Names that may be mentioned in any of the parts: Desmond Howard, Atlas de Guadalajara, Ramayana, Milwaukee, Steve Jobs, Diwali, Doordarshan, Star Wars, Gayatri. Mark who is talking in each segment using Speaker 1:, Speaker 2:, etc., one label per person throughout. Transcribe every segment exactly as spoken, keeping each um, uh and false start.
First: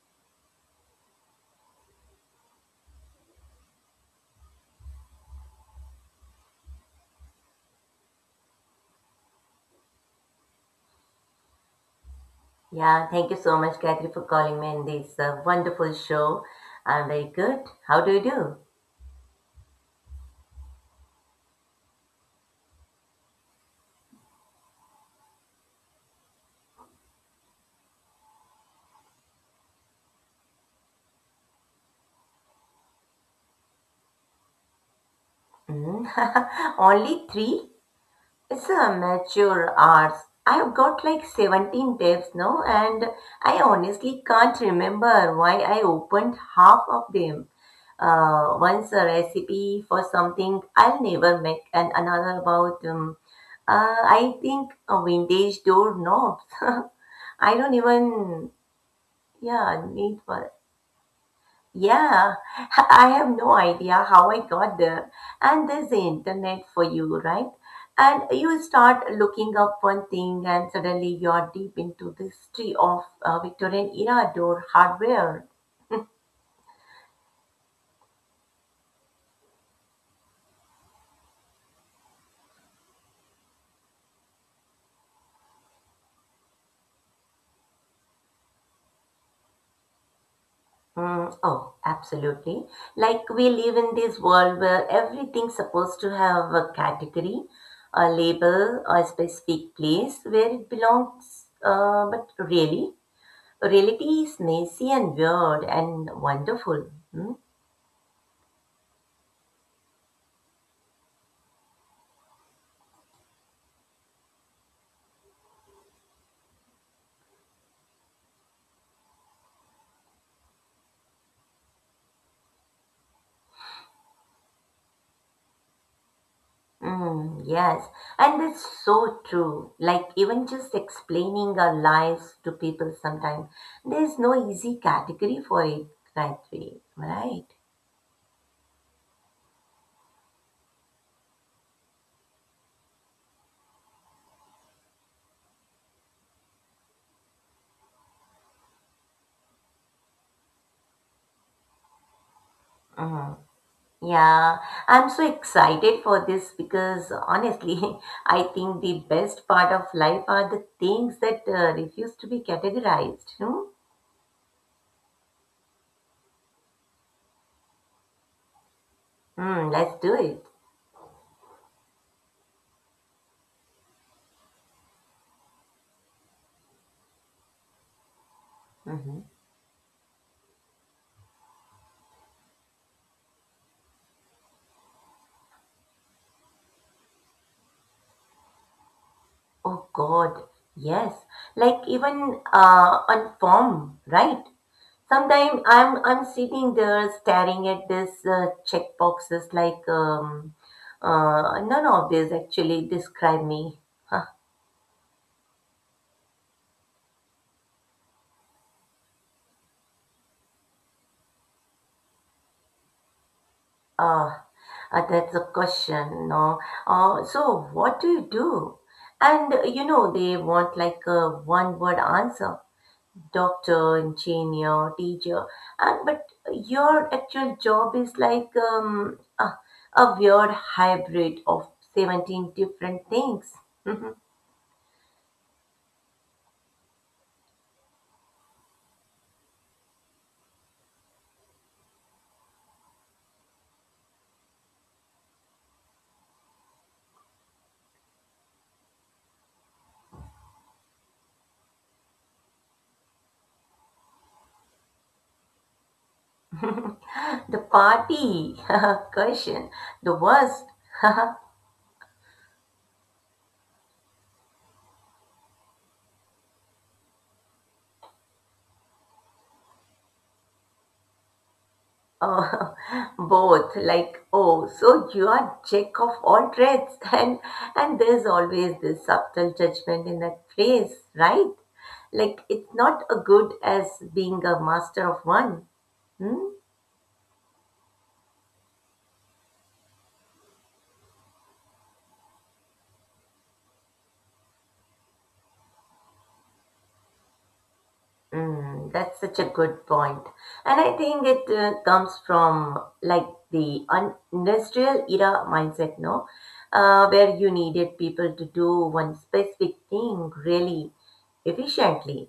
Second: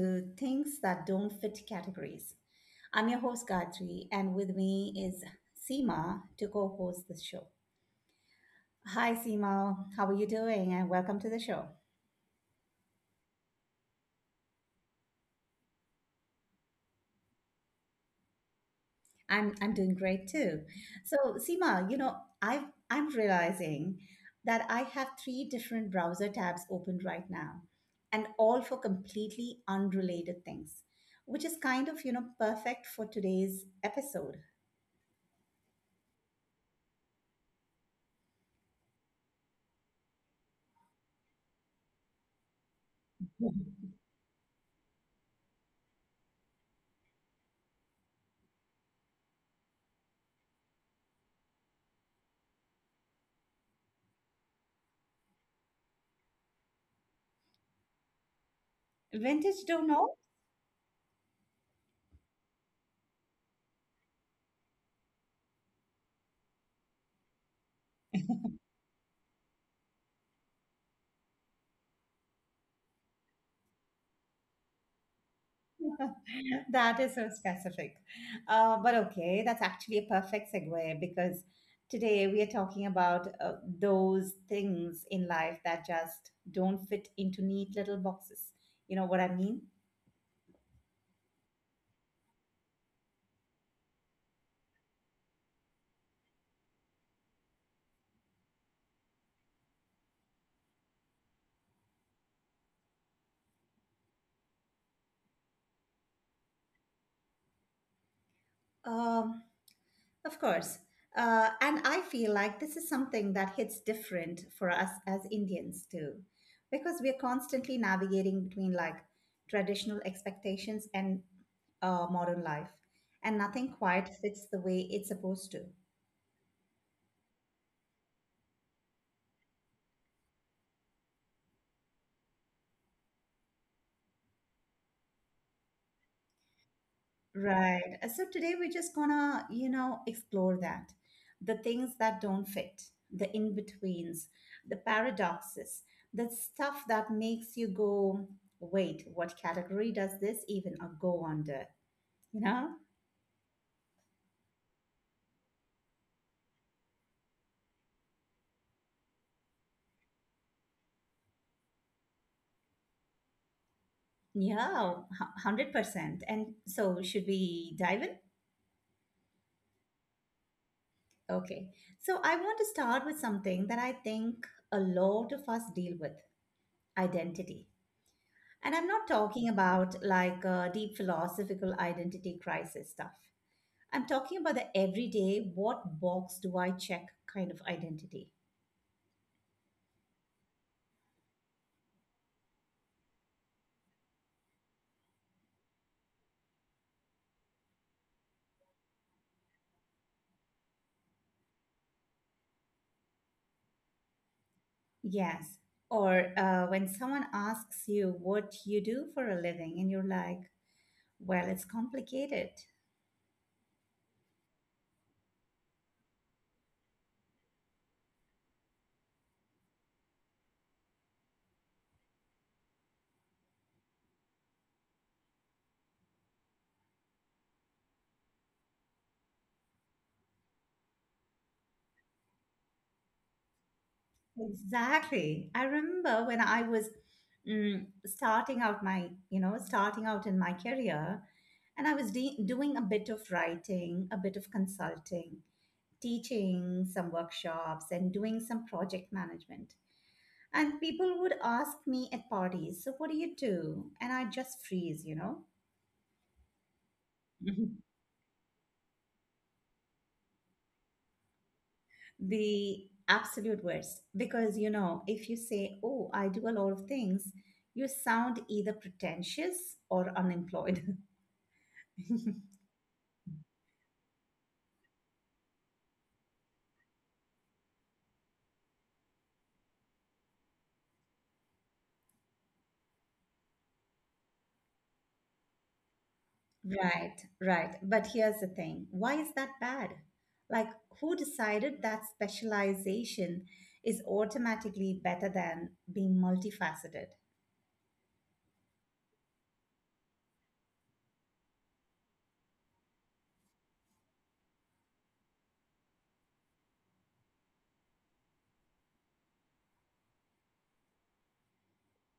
Speaker 1: to Things That Don't Fit Categories. I'm your host, Gayatri, and with me is Seema to co host the show. Hi, Seema. How are you doing? And welcome to the show.
Speaker 2: Yeah, thank you so much, Gayatri, for calling me in this uh, wonderful show. I'm very good. How do you do?
Speaker 1: I'm, I'm doing great too. So, Seema, you know, I've, I'm realizing that I have three different browser tabs open right now, and all for completely unrelated things, which is kind of, you know, perfect for today's episode.
Speaker 2: Mm. Only three? It's a mature arts. I've got like seventeen tabs now, and I honestly can't remember why I opened half of them. Uh, once a recipe for something I'll never make, and another about, um, uh, I think, uh, vintage door knobs. I don't even,
Speaker 1: Vintage
Speaker 2: yeah,
Speaker 1: don't
Speaker 2: need
Speaker 1: know?
Speaker 2: one. Yeah, I have no idea how I got there. And there's the internet for you, right? And you start looking up one thing, and suddenly you're deep into the history of uh, Victorian era door hardware.
Speaker 1: That is so specific. Uh, but okay, that's actually a perfect segue because today we are talking about uh, those things in life that just don't fit into neat little boxes. You know what I mean?
Speaker 2: Mm, oh, absolutely. Like, we live in this world where everything's supposed to have a category, a label, a specific place where it belongs. Uh, but really, reality is messy and weird and wonderful. Hmm?
Speaker 1: Um, Of course. Uh, and I feel like this is something that hits different for us as Indians too, because we are constantly navigating between like traditional expectations and uh, modern life, and nothing quite fits the way it's supposed to.
Speaker 2: Mm, yes, and that's so true. Like, even just explaining our lives to people sometimes, there's no easy category for it, right? way, Right?
Speaker 1: Right. Uh, So today we're just gonna, you know, explore that. The things that don't fit, the in-betweens, the paradoxes, the stuff that makes you go, wait, what category does this even uh, go under? You know?
Speaker 2: Hmm. Yeah, I'm so excited for this because honestly, I think the best part of life are the things that uh, refuse to be categorized. Hmm?
Speaker 1: Yeah, hu- one hundred percent. And so should we dive in?
Speaker 2: Mm, let's do it.
Speaker 1: Okay. So I want to start with something that I think a lot of us deal with, identity. And I'm not
Speaker 2: Mhm.
Speaker 1: talking about like uh, deep philosophical identity crisis stuff. I'm talking about the everyday, what box do I check kind of identity.
Speaker 2: Oh God, yes. Like, even uh, on form, right? Sometimes I'm I'm sitting there staring at this uh, check boxes like um, uh, none of these actually describe me. Huh.
Speaker 1: Yes. Or uh, when someone asks you what you do for a living, and you're like, well, it's complicated.
Speaker 2: Uh, uh, that's a question, no? Uh, so what do you do? And uh, you know they want like a one word answer. Doctor, engineer, teacher, and but your actual job is like um, a, a weird hybrid of seventeen different things. The
Speaker 1: Exactly. I remember when I was mm, starting out my, you know, starting out in my career, and I was de- doing a bit of writing, a bit of consulting, teaching some workshops, and doing some project management. And people would ask me at parties, so what do you do? And I just freeze, you know.
Speaker 2: party question, the worst.
Speaker 1: The absolute worst. Because, you know, if you say, oh, I do a lot of things, you sound either pretentious or unemployed.
Speaker 2: Oh, both, like, oh, so you are jack of all trades, and and there's always this subtle judgment in that phrase, right? Like, it's not a good as being a master of one. Hmm?
Speaker 1: Right, right. But here's the thing. Why is that bad? Like, who decided that specialization is automatically better than being multifaceted?
Speaker 2: Mm, that's such a good point. And I think it uh, comes from like the un- industrial era mindset, no? Uh, where you needed people to do one specific thing really efficiently.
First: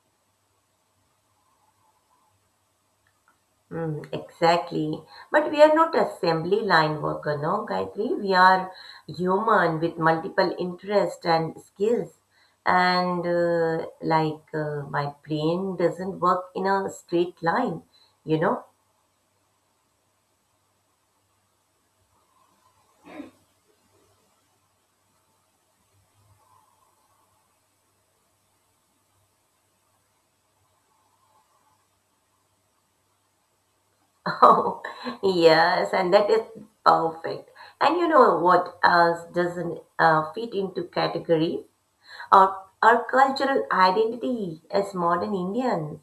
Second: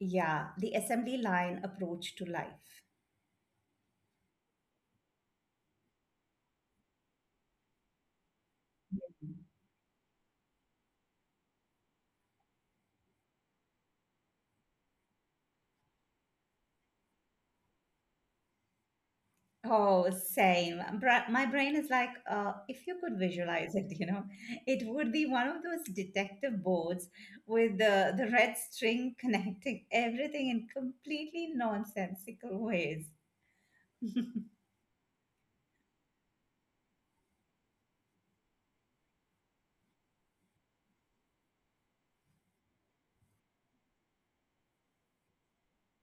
Speaker 1: Yeah, the assembly line approach to life.
Speaker 2: Mm, exactly. But we are not assembly line worker, no, Gayatri? We are human with multiple interests and skills. And uh, like uh, my brain doesn't work in a straight line, you know.
Speaker 1: Oh, same. Bra- My brain is like, uh, if you could visualize it, you know, it would be one of those detective boards with the, the red string connecting everything in completely nonsensical ways.
Speaker 2: Oh, yes, and that is perfect. And you know what else doesn't uh, fit into category? Our, our cultural identity as modern Indians.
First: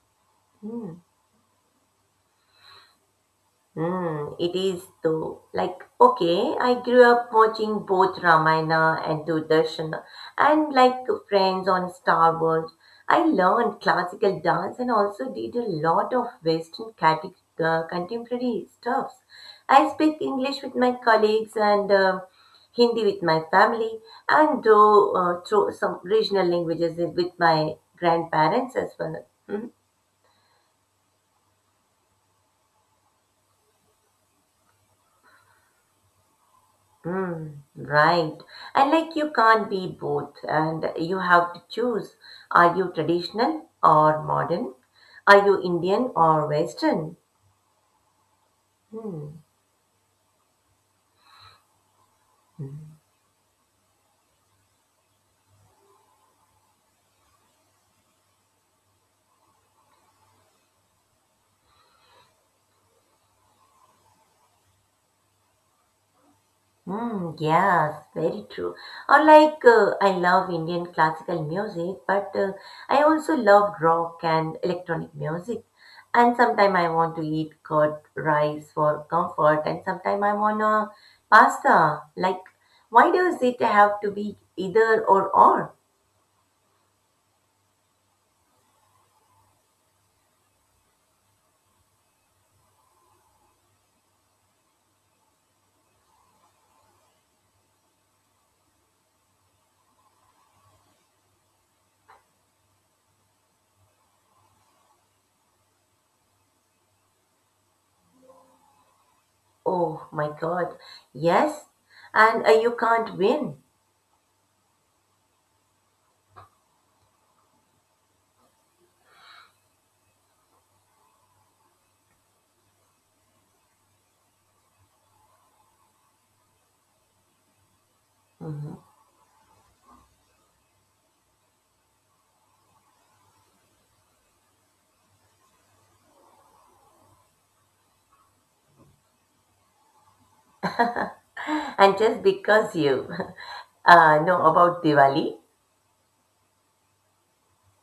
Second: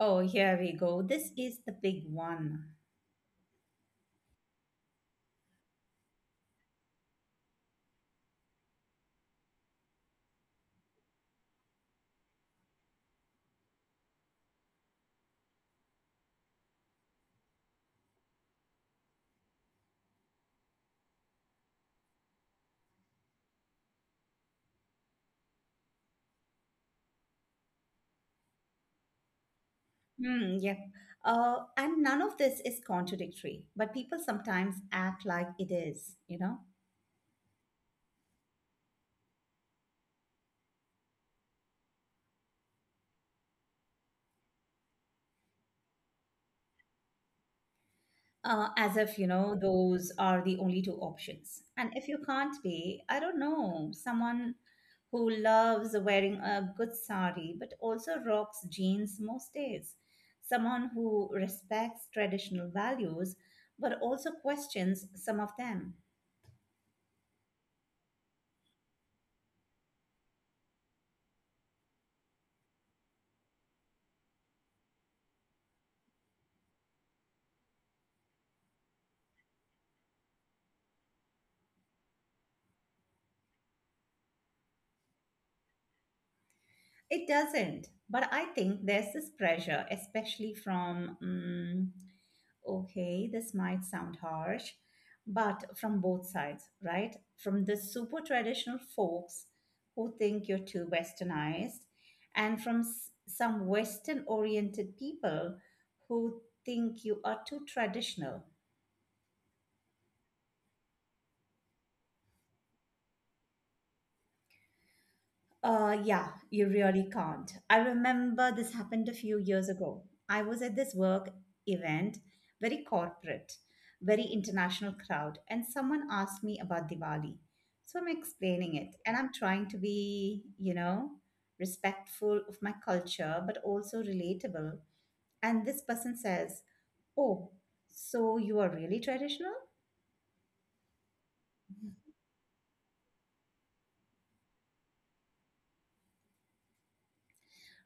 Speaker 1: Oh, here we
Speaker 2: Hmm.
Speaker 1: go. This is the big one.
Speaker 2: Mm, it is though. Like, okay, I grew up watching both Ramayana and Doordarshan, and like Friends on Star Wars, I learned classical dance and also did a lot of Western cate- uh, contemporary stuffs. I speak English with my colleagues and uh, Hindi with my family, and though uh, through some regional languages with my grandparents as well. Hmm.
Speaker 1: Hmm, yep. Uh, and none of this is contradictory, but people sometimes act like it is, you know?
Speaker 2: Mm, right. And like, you can't be both, and you have to choose. Are you traditional or modern? Are you Indian or Western?
Speaker 1: Uh, as if, you
Speaker 2: Hmm.
Speaker 1: know, those are the only two options. And if you can't pay,
Speaker 2: Hmm.
Speaker 1: I don't know, someone who loves wearing a good sari but also rocks jeans most days, someone who respects traditional values but also questions some of them.
Speaker 2: Mm, yes, very true. Or like, uh, I love Indian classical music, but uh, I also love rock and electronic music. And sometimes I want to eat curd rice for comfort, and sometimes I want a pasta. Like, why does it have to be either or or?
Speaker 1: It doesn't, but I think there's this pressure, especially from mm okay, this might sound harsh, but from both sides, right? From the super traditional folks who think you're too westernized, and from s- some Western oriented people who think you are too traditional.
Speaker 2: Oh my God, yes, and uh, you can't win.
Speaker 1: Uh, yeah, you really can't. I remember this happened a few years ago. I was at this work event, very corporate, very international crowd, and someone asked me about Diwali. So I'm explaining
Speaker 2: Mhm.
Speaker 1: it, and I'm trying to be, you know, respectful of my culture, but also relatable. And this person says, oh, so you are really traditional?
Speaker 2: And just because you uh, know about Diwali.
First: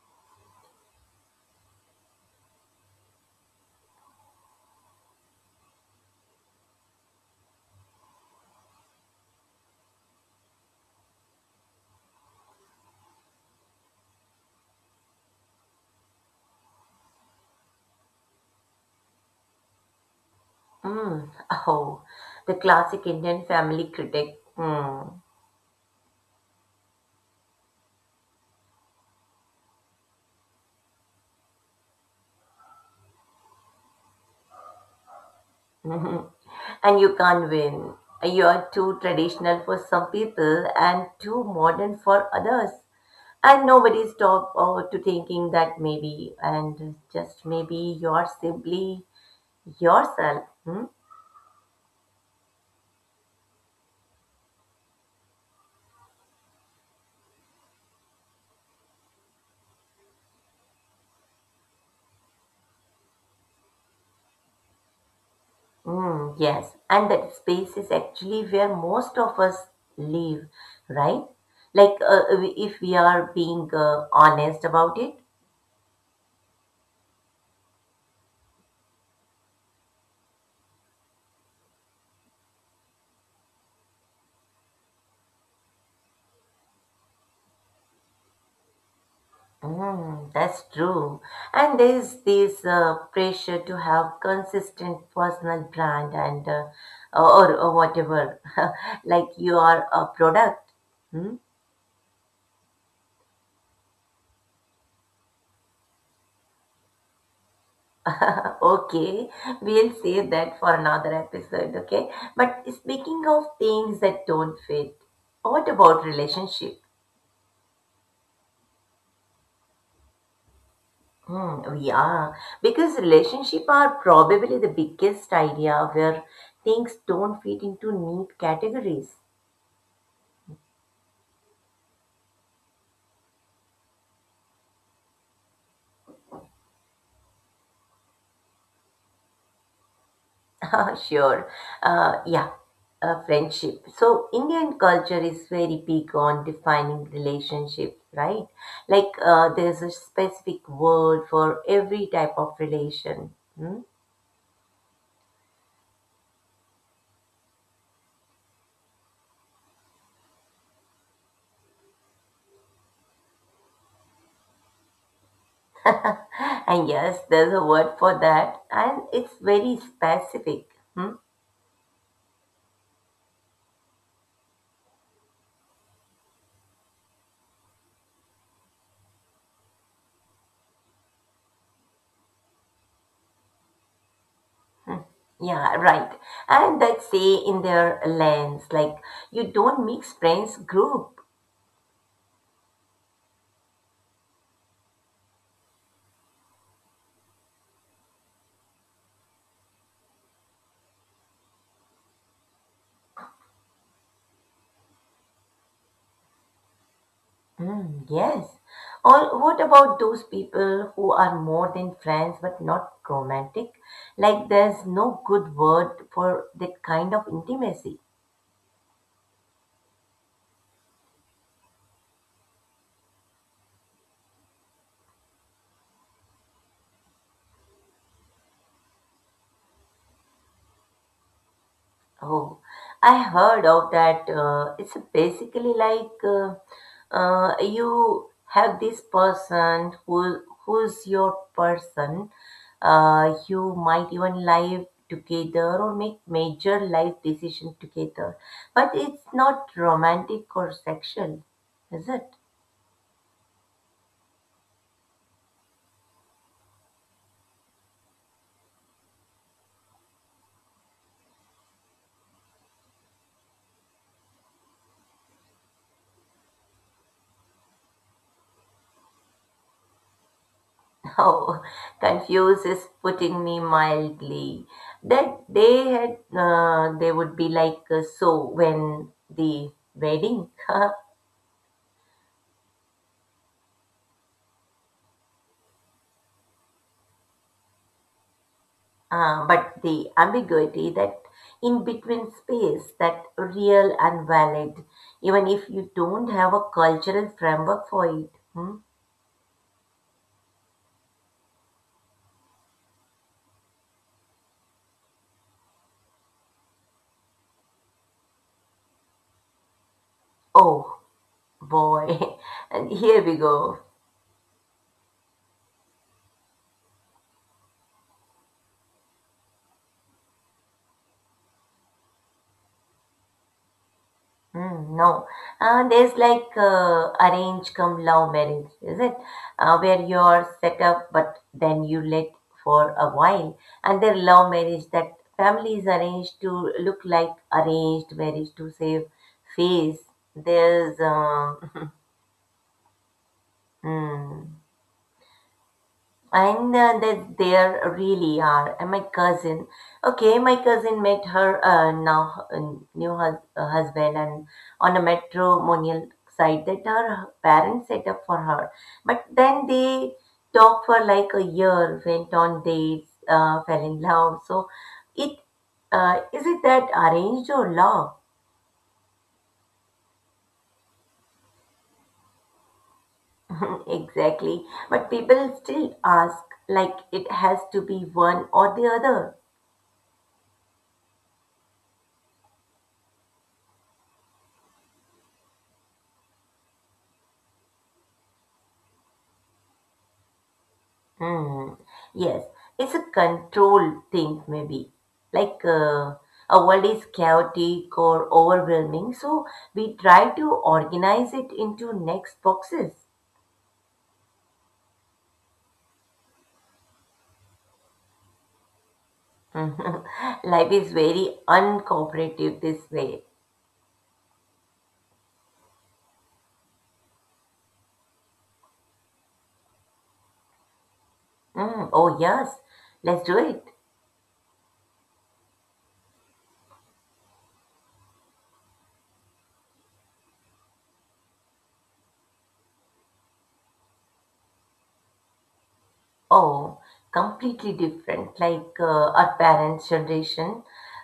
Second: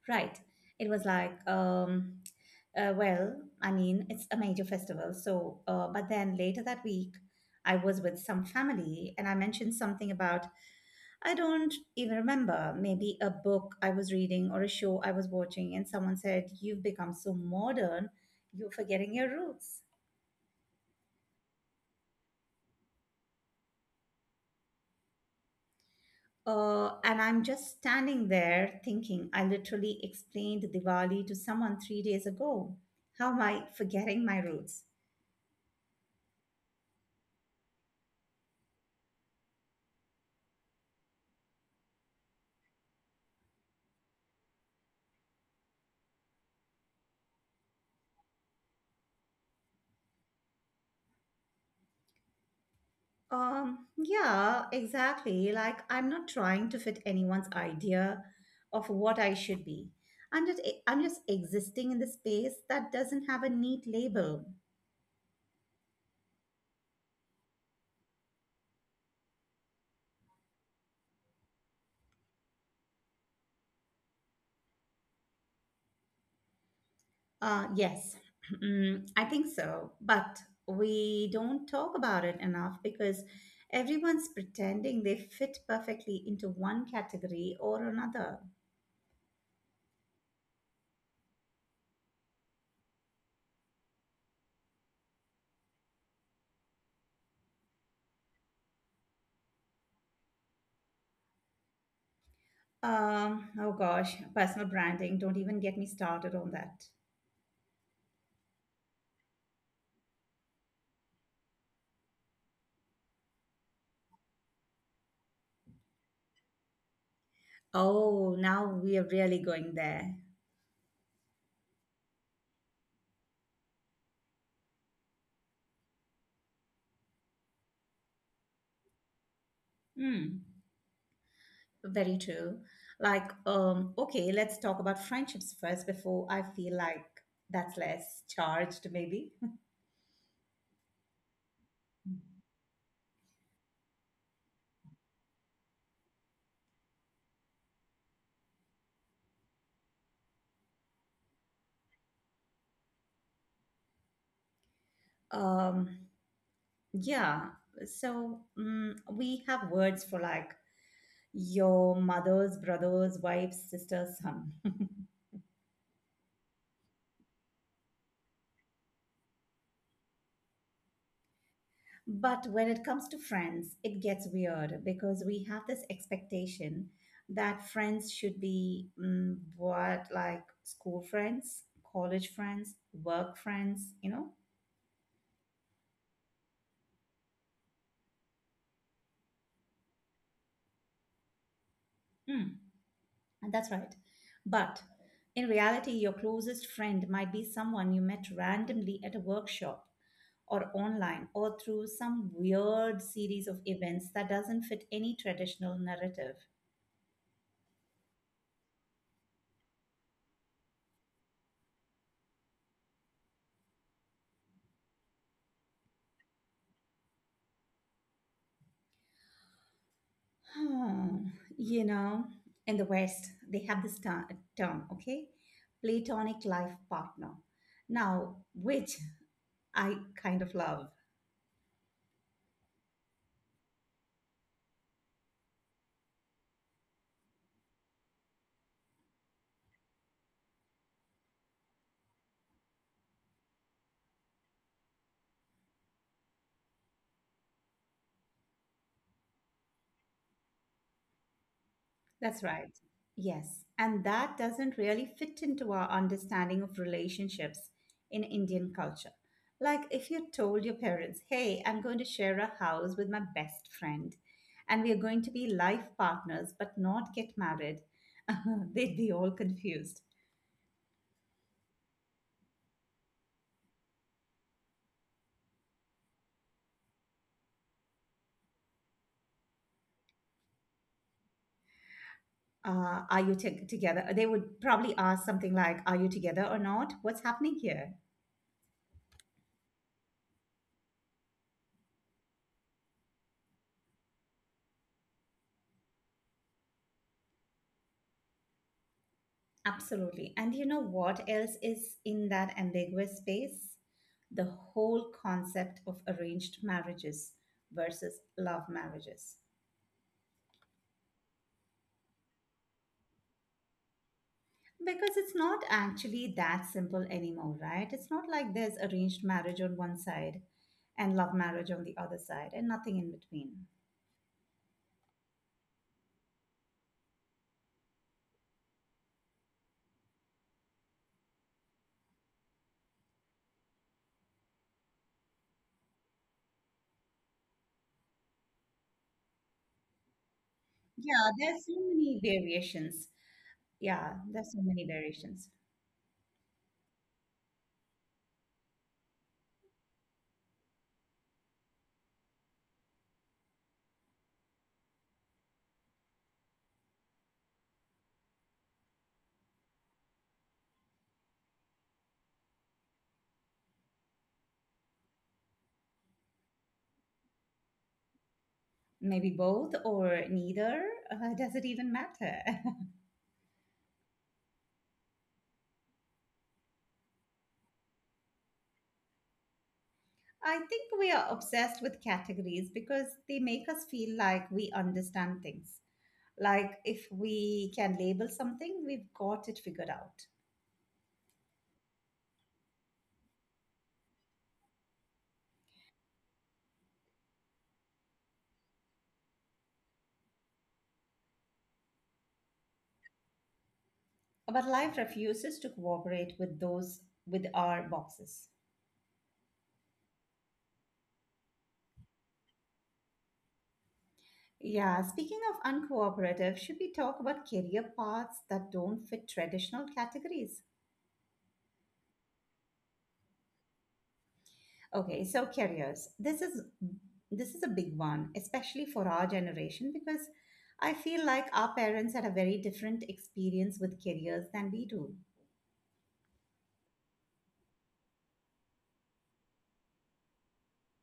Speaker 1: Right. It was like, um, uh, well, I mean, it's a major festival. So, uh, but then later that week, I was with some family and I mentioned something about, I don't even remember, maybe a book I was reading or a show I was watching. And someone said, you've become so modern, you're forgetting your roots.
Speaker 2: Mm. Oh, the classic Indian family critic. Mm.
Speaker 1: Uh, and I'm just standing there thinking, I literally explained Diwali to someone three days ago. How am I forgetting my roots?
Speaker 2: And you can't win. You are too traditional for some people and too modern for others. And nobody stop uh, to thinking that maybe and just maybe you're simply yourself. Hmm?
Speaker 1: Um, yeah, exactly. Like, I'm not trying to fit anyone's idea of what I should be. I'm just eh, I'm just existing in the space that doesn't have a neat label.
Speaker 2: Mm, yes, and that space is actually where most of us live, right? Like, uh, if we are being uh, honest about it.
Speaker 1: Uh, yes, Mm, I think so. But we don't talk about it enough because everyone's pretending they fit perfectly into one category or another.
Speaker 2: Mm, that's true. And there's this uh, pressure to have consistent personal brand and uh, or, or whatever, like you are a product. Hmm?
Speaker 1: Um, oh gosh, personal branding. Don't even get me started on that.
Speaker 2: Okay, we'll save that for another episode, okay? But speaking of things that don't fit, what about relationship?
Speaker 1: Oh, now we are really going there.
Speaker 2: Hmm, yeah, because relationship are probably the biggest idea where things don't fit into neat categories.
Speaker 1: Hmm, very true. Like, um, okay, let's talk about friendships first before I feel like that's less charged, maybe.
Speaker 2: Sure. Uh,
Speaker 1: Mm.
Speaker 2: yeah, uh, friendship. So, Indian culture is very big on defining relationships, right? Like, uh, there's a specific word for every type of relation. Hmm?
Speaker 1: Um, Yeah. So mm we have words for like your mother's brother's wife's sister's son.
Speaker 2: And yes, there's a word for that, and it's very specific. Hmm?
Speaker 1: But when it comes to friends, it gets weird because we have this expectation that friends should be mm, what, like school friends, college friends, work friends, you
Speaker 2: Yeah, right. And that say in their lens, like, you don't mix friends group.
Speaker 1: know? That's right. But in reality, your closest friend might be someone you met randomly at a workshop or online or through some weird series of events that doesn't fit any traditional narrative.
Speaker 2: Mm, yes. Or what about those people who are more than friends but not romantic? Like, there's no good word for that kind of intimacy.
Speaker 1: Hmm, you know, in the West, they have this ter- term, okay? Platonic life partner. Now, which I kind of love.
Speaker 2: Oh, I heard of that. Uh, it's basically like uh, uh, you have this person who who's your person. Uh, you might even live together or make major life decisions together, but it's not romantic or sexual, is it?
Speaker 1: That's right. Yes. And that doesn't really fit into our understanding of relationships in Indian culture. Like if you told your parents, hey, I'm going to share a house with my best friend and we are going to be life partners but not get married, they'd be all confused.
Speaker 2: Oh, confused is putting me mildly. That they had, uh, they would be like, uh, so when the wedding?
Speaker 1: Uh, are you t- together? They would probably ask something like, are you together or not? What's happening here?
Speaker 2: Uh, but the ambiguity, that in between space, that real and valid, even if you don't have a cultural framework for it. Hmm?
Speaker 1: Absolutely. And you know what else is in that ambiguous space? The whole concept of arranged marriages versus love marriages.
Speaker 2: Oh boy, and here we go.
Speaker 1: Because it's not actually that simple anymore, right? It's not like there's arranged marriage on one side and love marriage on the other side and nothing in between.
Speaker 2: Mm, no, uh, there's like uh, arrange come love marriage, is it? Uh, where you're set up, but then you let for a while, and then love marriage that family is arranged to look like arranged marriage to save face. There's
Speaker 1: Yeah, there's so
Speaker 2: um,
Speaker 1: many variations. Yeah, there's
Speaker 2: Mm,
Speaker 1: so many variations.
Speaker 2: and uh, they there really are. And my cousin, okay, my cousin met her uh, now uh, new hus- uh, husband and on a matrimonial site that her parents set up for her. But then they talked for like a year, went on dates, uh, fell in love. So it uh, is it that arranged or love?
Speaker 1: Maybe both or neither. Uh, does it even matter?
Speaker 2: Exactly. But people still ask like it has to be one or the other.
Speaker 1: I think we are obsessed with categories because they make us feel like we understand things. Like if we can label something, we've got it figured out.
Speaker 2: Hmm. Yes, it's a control thing, maybe. Like, uh, our world is chaotic or overwhelming, so we try to organize it into next boxes.
Speaker 1: But life refuses to cooperate with those with our boxes.
Speaker 2: Life is very uncooperative this way.
Speaker 1: Yeah, speaking of uncooperative, should we talk about career paths that don't fit traditional categories?
Speaker 2: Hmm. Oh, yes, let's do it.
Speaker 1: Okay, so careers. This is this is a big one, especially for our generation, because I feel like our parents had a very different experience with careers than we do.
Speaker 2: Oh, completely different, like, uh, our parents' generation.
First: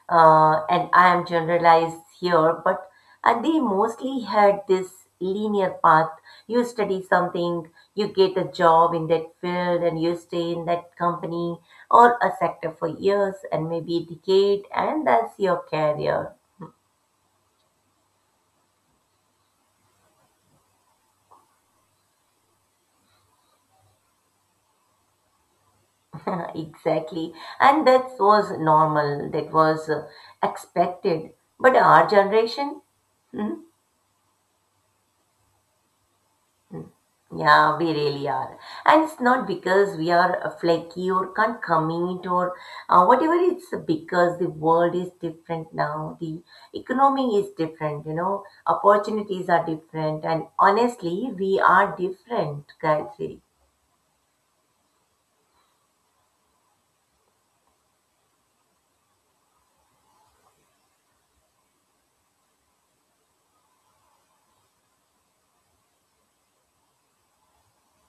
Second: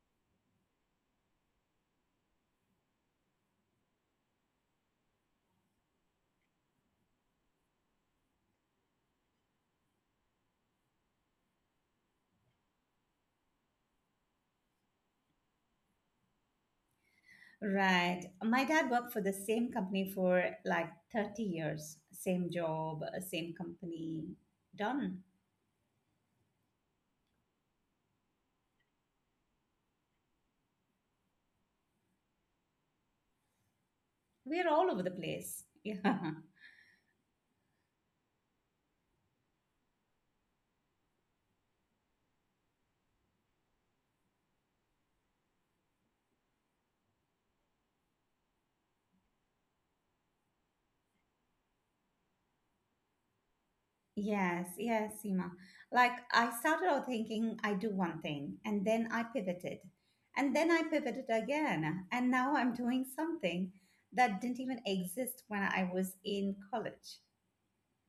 Speaker 2: Uh, and I am generalized here, but and they mostly had this linear path. You study something, you get a job in that field, and you stay in that company or a sector for years and maybe a decade, and that's your career.
Speaker 1: Right. My dad worked for the same company for like thirty years, same job, same company. Done.
Speaker 2: Exactly. And that was normal, that was uh, expected. But our generation, hmm?
Speaker 1: We're all over the place. Yeah.
Speaker 2: Yeah, we really are. And it's not because we are uh, flaky or can't commit or uh, whatever. It's because the world is different now. The economy is different, you know, opportunities are different. And honestly, we are different, Gayatri.
Speaker 1: Yes, yes, Seema. Like I started out thinking I do one thing and then I pivoted. And then I pivoted again. And now I'm doing something that didn't even exist when I was in college.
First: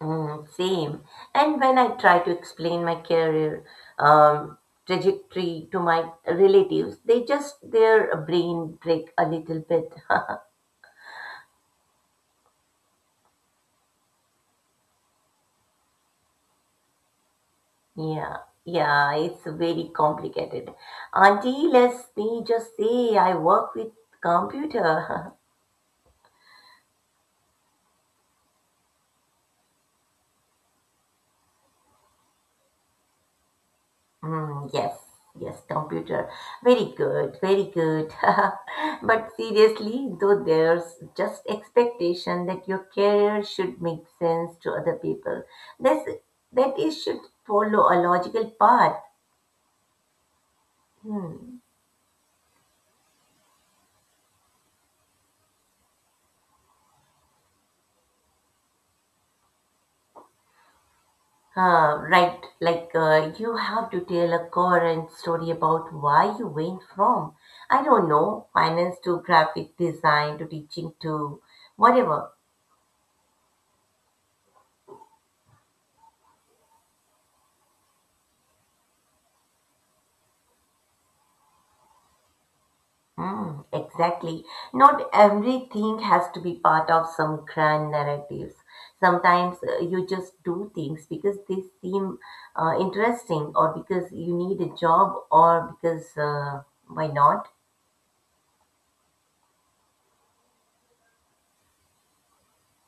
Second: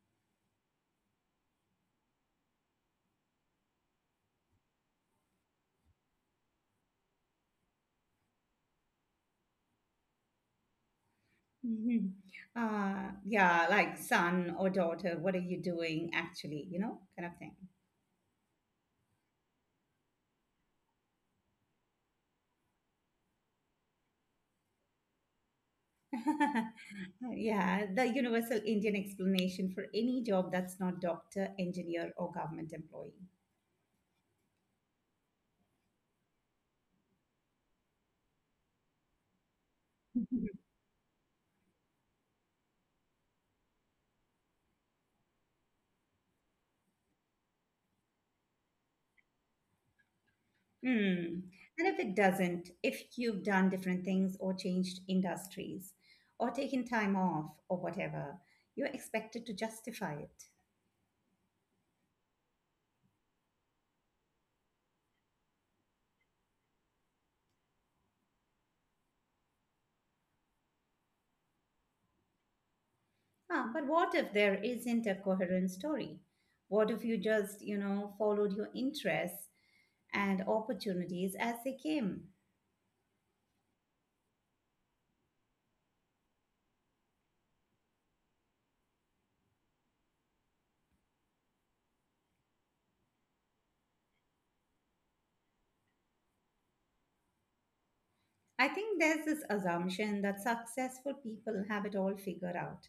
Speaker 2: Mm, same. And when I try to explain my career um, trajectory to my relatives, they just, their brain break a little bit.
Speaker 1: Mhm. Uh, yeah, like son or daughter, what are you doing actually? You know, kind of thing.
Speaker 2: Yeah, yeah, it's very complicated. Unless they just say, I work with computer.
Speaker 1: Yeah, the universal Indian explanation for any job that's not doctor, engineer, or government employee.
Speaker 2: Mm, yes, yes, computer. Very good, very good. But seriously, though, there's just expectation that your career should make sense to other people. That's, that it should follow a logical path.
Speaker 1: Hmm.
Speaker 2: Hmm.
Speaker 1: And if it doesn't, if you've done different things or changed industries or taken time off or whatever, you're expected to justify it.
Speaker 2: Uh, right, like, uh, you have to tell a coherent story about why you went from, I don't know, finance to graphic design to teaching to whatever.
Speaker 1: Ah, but what if there isn't a coherent story? What if you just, you know, followed your interests and opportunities as they came?
Speaker 2: Mm, exactly. Not everything has to be part of some grand narratives. Sometimes uh, you just do things because they seem uh, interesting or because you need a job or because uh, why not?
Speaker 1: I think there's this assumption that successful people have it all figured out,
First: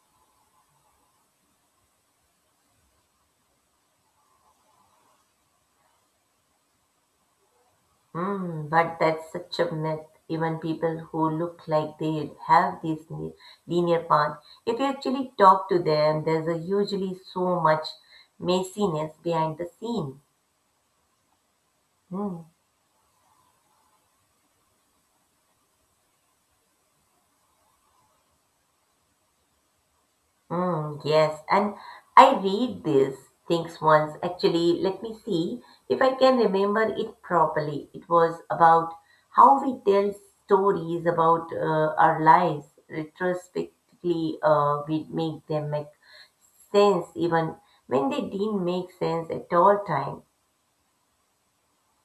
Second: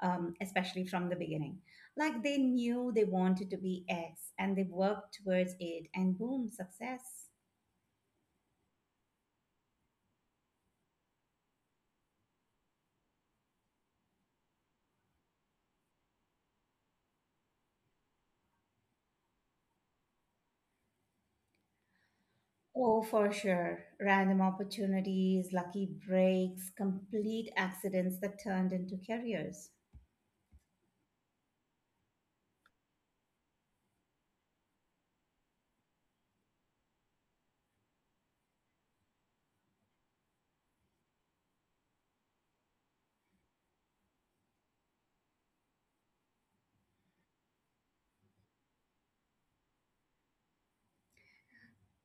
Speaker 1: um, especially from the beginning. Like they knew they wanted to be X and they worked towards it, and boom, success.
Speaker 2: Hmm, but that's such a myth. Even people who look like they have this ne- linear paths, if you actually talk to them, there's a usually so much messiness behind the scene. Hmm.
Speaker 1: Oh, for sure. Random opportunities, lucky breaks, complete accidents that turned into careers.
Speaker 2: Mm, yes, and I read these things once. Actually, let me see if I can remember it properly. It was about how we tell stories about uh, our lives. Retrospectively, uh, we make them make sense even when they didn't make sense at all time.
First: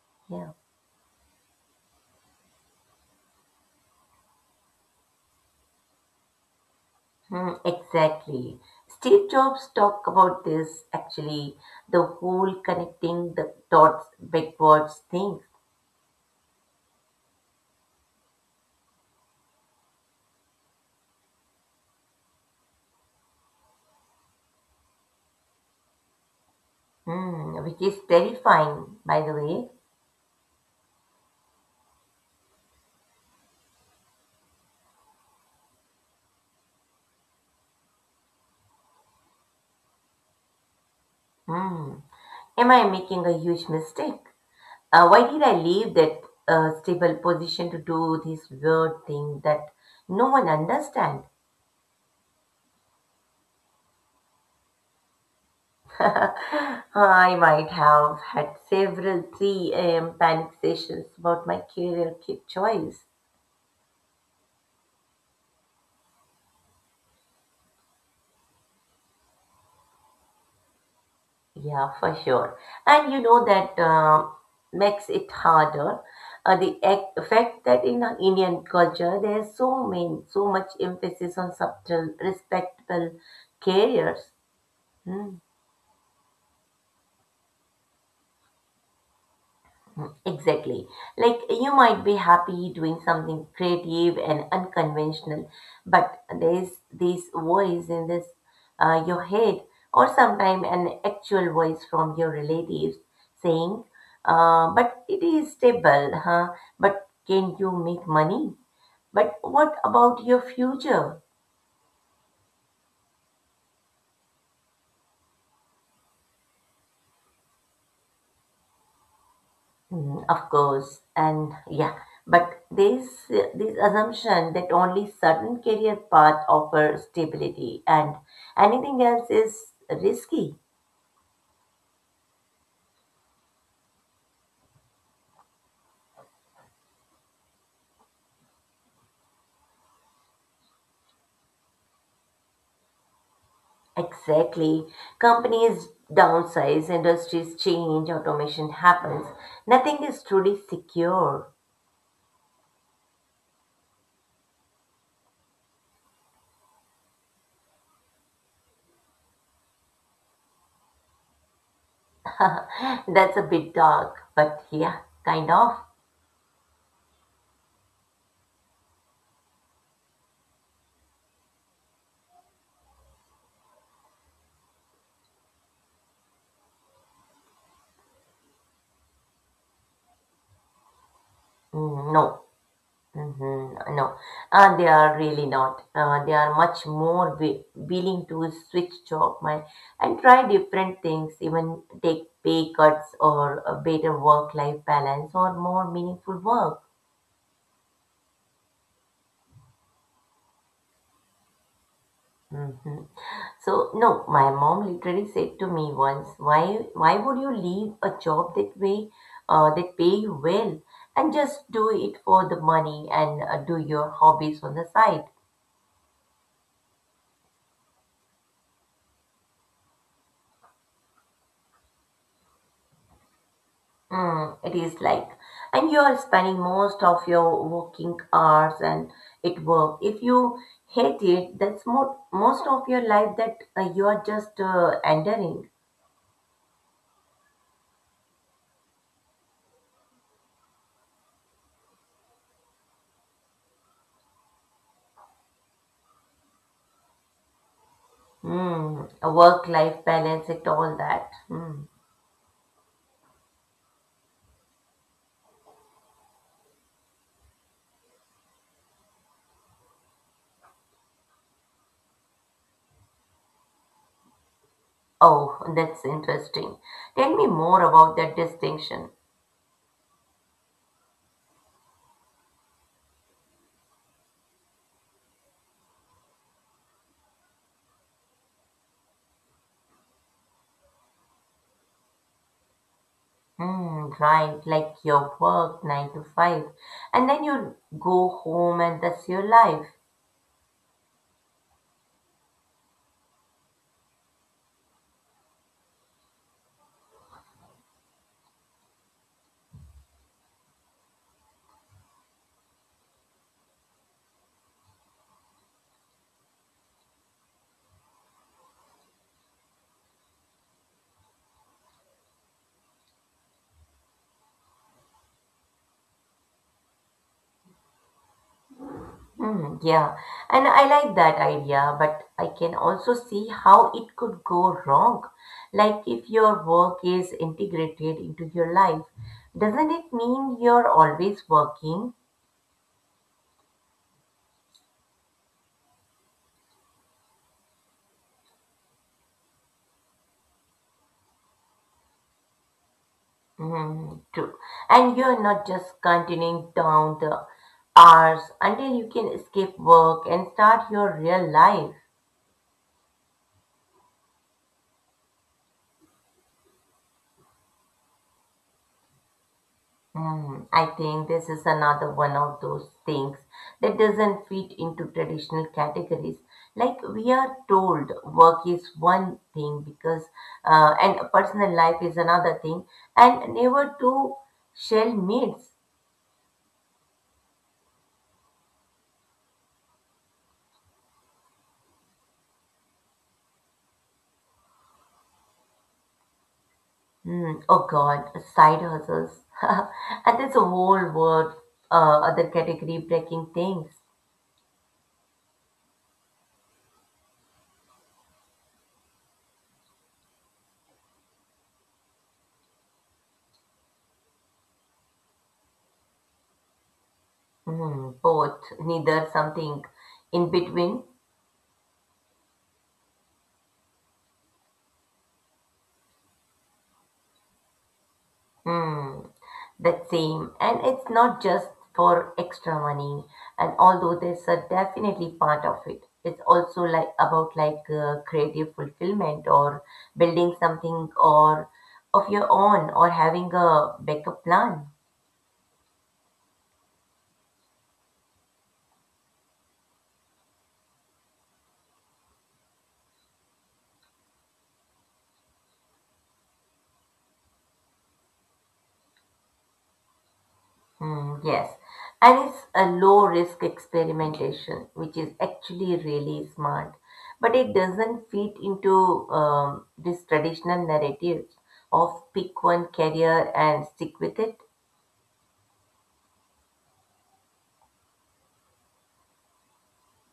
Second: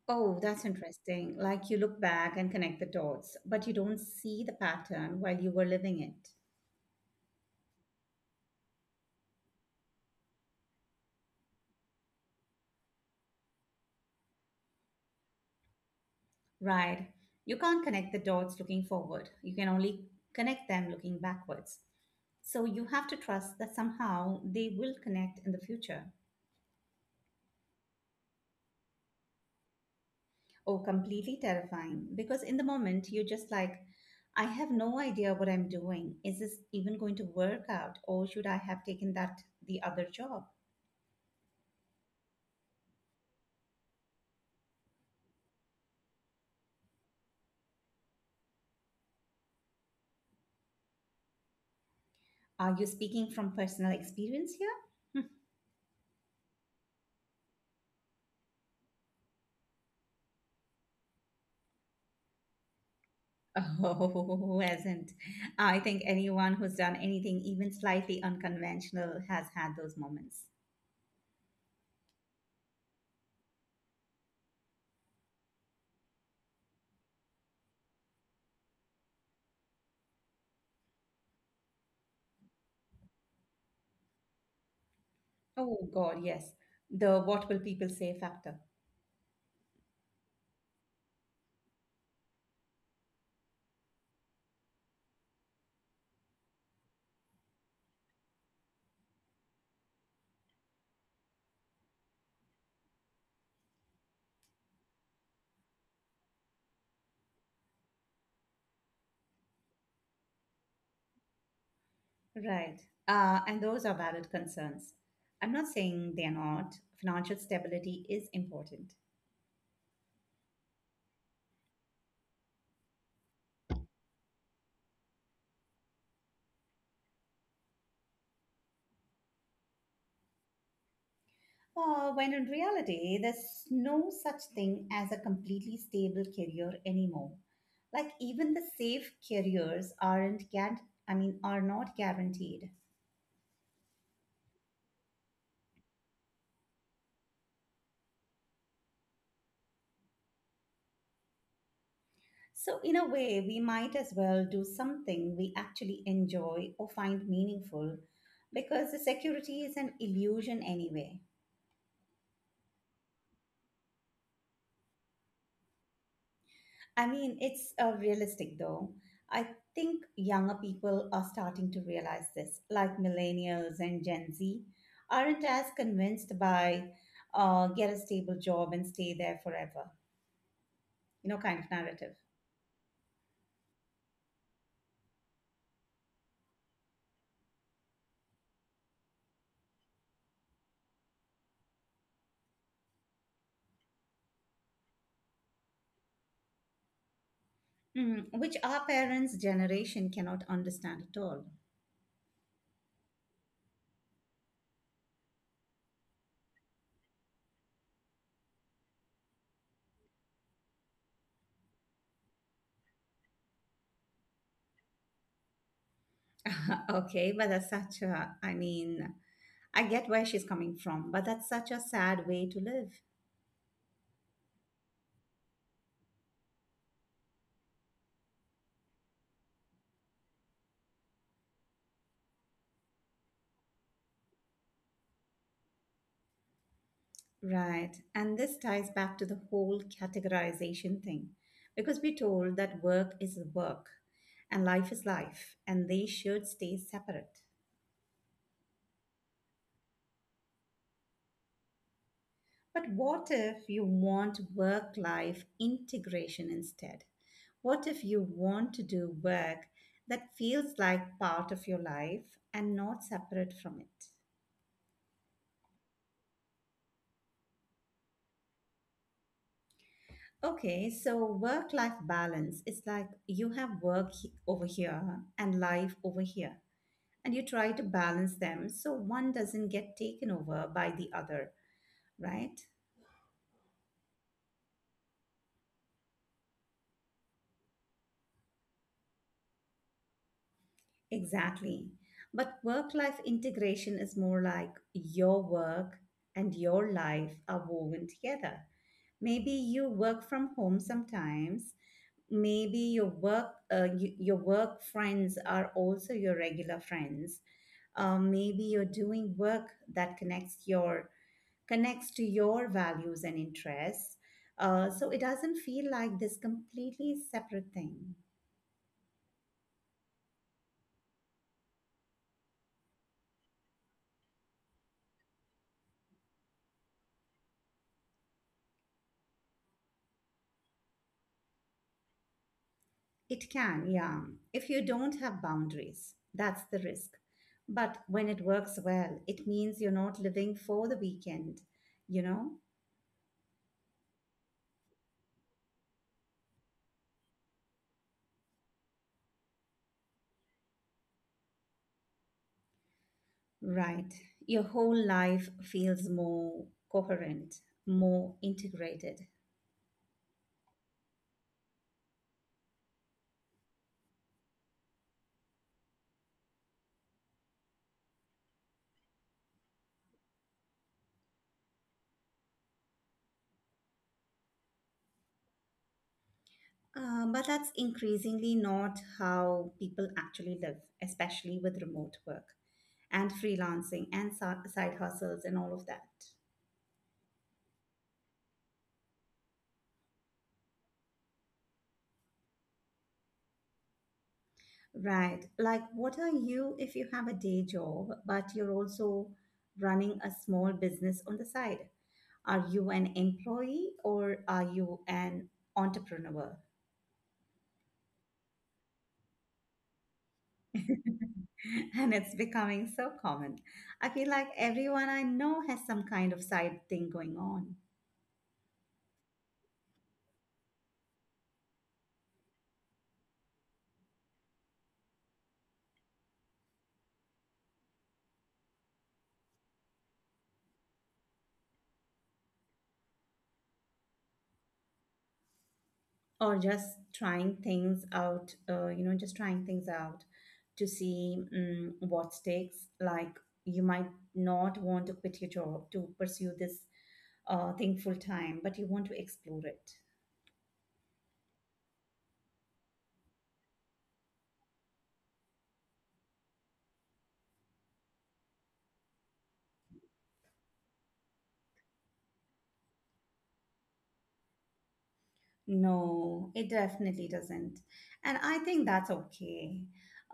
Speaker 1: Oh,
Speaker 2: Yeah,
Speaker 1: that's interesting. Like you look back and connect the dots, but you don't see the pattern while you were living it.
Speaker 2: hmm, exactly. Steve Jobs talked about this actually, the whole connecting the dots backwards thing.
Speaker 1: Right. You can't connect the dots looking forward. You can only connect them looking backwards. So you have to trust that somehow they will connect in the future.
Speaker 2: Hmm, which is terrifying, by the way.
Speaker 1: Oh, completely terrifying. Because in the moment, you're just like, I have no idea what I'm doing. Is this even going to work out? Or should I have taken that the other job?
Speaker 2: Hmm, am I making a huge mistake? Uh, why did I leave that uh, stable position to do this weird thing that no one understands?
Speaker 1: Are you speaking from personal experience here?
Speaker 2: I might have had several three a m panic sessions about my career ki- choice.
Speaker 1: Hmm. Oh, who hasn't? I think anyone who's done anything even slightly unconventional has had those moments.
Speaker 2: Yeah, for sure. And you know that uh, makes it harder. Uh, the act, fact that in our Indian culture there's so many, so much emphasis on subtle, respectable careers.
Speaker 1: Oh God, yes. The what will people say factor.
Speaker 2: Exactly. Like, you might be happy doing something creative and unconventional, but there's this voice in this uh, your head, or sometimes an actual voice from your relatives saying, uh, "But it is stable, huh? But can you make money? But what about your future?"
Speaker 1: Right. Uh, and those are valid concerns. I'm not saying they're not. Financial stability is important.
Speaker 2: Mhm. Of course, and yeah, but this this assumption that only certain career path offer stability and anything else is risky.
Speaker 1: Uh, when in reality, there's no such thing as a completely stable career anymore. Like even the safe careers aren't guaran- I mean are not guaranteed.
Speaker 2: Exactly. Companies downsize, industries change, automation happens. Nothing is truly secure.
Speaker 1: So in a way, we might as well do something we actually enjoy or find meaningful because the security is an illusion anyway.
Speaker 2: That's a bit dark, but yeah, kind of.
Speaker 1: I mean, it's uh, realistic though. I think younger people are starting to realize this, like millennials and Gen Z aren't as convinced by uh, get a stable job and stay there forever, you know, kind of narrative,
Speaker 2: Mm, No. Mm-hmm. No, uh, they are really not. Uh, they are much more wi- willing to switch job my, and try different things, even take pay cuts or a better work-life balance or more meaningful work.
Speaker 1: Mhm. which our parents' generation cannot understand at all.
Speaker 2: hmm So no, my mom literally said to me once, "Why, why would you leave a job that way, uh, that pay you well, and just do it for the money and uh, do your hobbies on the side?"
Speaker 1: okay, but that's such a, I mean, I get where she's coming from, but that's such a sad way to live.
Speaker 2: Mm, it is like, and you are spending most of your working hours and at work. If you hate it, that's mo- most of your life that uh, you are just uh, entering.
Speaker 1: Right. And this ties back to the whole categorization thing because we're told that work is work and life is life and they should stay separate.
Speaker 2: Mm, a work-life balance, it all that. Mm.
Speaker 1: But what if you want work life integration instead? What if you want to do work that feels like part of your life and not separate from it?
Speaker 2: Oh, that's interesting. Tell me more about that distinction.
Speaker 1: Okay, so work life balance is like you have work he- over here and life over here. And you try to balance them so one doesn't get taken over by the other, right?
Speaker 2: Hmm, right, like your work nine to five, and then you go home and that's your life.
Speaker 1: Exactly. But work life integration is more like your work and your life are woven together. Maybe you work from home sometimes. Maybe your work, uh, y- your work friends are also your regular friends. Uh, maybe you're doing work that connects your connects to your values and interests. Uh, so it doesn't feel like this completely separate thing.
Speaker 2: Mm, yeah, and I like that idea, but I can also see how it could go wrong. Like if your work is integrated into your life, doesn't it mean you're always working?
Speaker 1: It can, yeah, if you don't have boundaries. That's the risk. But when it works well, it means you're not living for the weekend, you know?
Speaker 2: Hmm, true. And you're not just continuing down the hours until you can escape work and start your real life.
Speaker 1: Right. Your whole life feels more coherent, more integrated.
Speaker 2: Hmm, I think this is another one of those things that doesn't fit into traditional categories. Like we are told work is one thing because uh, and personal life is another thing and never two shall meet.
Speaker 1: Uh, but that's increasingly not how people actually live, especially with remote work and freelancing and si- side hustles and all of that.
Speaker 2: Hmm, oh God, side hustles. And there's a whole word, uh, other category breaking things.
Speaker 1: Right. Like, what are you if you have a day job, but you're also running a small business on the side? Are you an employee or are you an entrepreneur?
Speaker 2: Hmm, both, neither something in between.
Speaker 1: And it's becoming so common. I feel like everyone I know has some kind of side thing going on.
Speaker 2: Hmm, that same. And it's not just for extra money. And although there's a definitely part of it, it's also like about like uh, creative fulfillment or building something or of your own or having a backup plan.
Speaker 1: Or just trying things out uh, you know just trying things out to see mm what stakes. Like you might not want to quit your job to pursue this uh, thing full time, but you want to explore it.
Speaker 2: Hmm, yes. And it's a low risk experimentation, which is actually really smart. But it doesn't fit into um, this traditional narratives of pick one career and stick with it.
Speaker 1: No, it definitely doesn't, and I think that's okay.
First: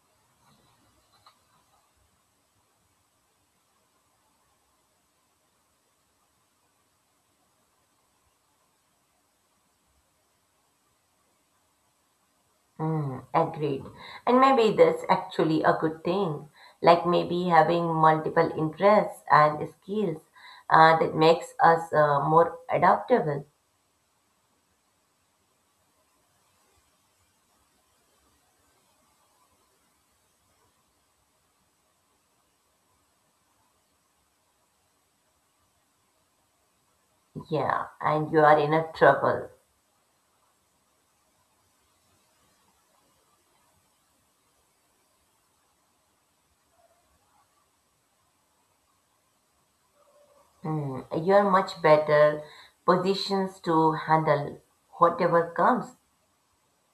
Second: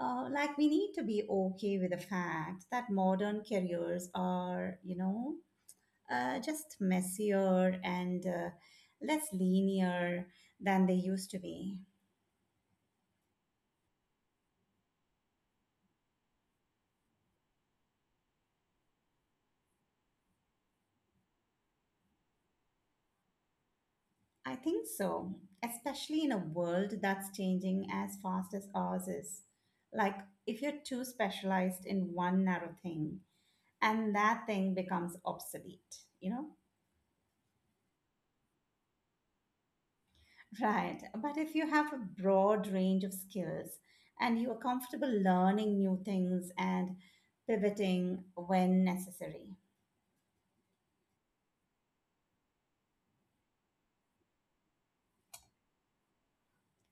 Speaker 1: Uh, like we need to be okay with the fact that modern careers are, you know uh, just messier and uh, less linear than they used to be.
Speaker 2: Mm, agreed. And maybe that's actually a good thing. Like maybe having multiple interests and skills uh, that makes us uh, more adaptable.
Speaker 1: I think so, especially in a world that's changing as fast as ours is. Like, if you're too specialized in one narrow thing, and that thing becomes obsolete, you know?
Speaker 2: Yeah, and you are in a trouble.
Speaker 1: Right. But if you have a broad range of skills and you are comfortable learning new things and pivoting when necessary,
Speaker 2: Hmm, you're much better positions to handle whatever comes.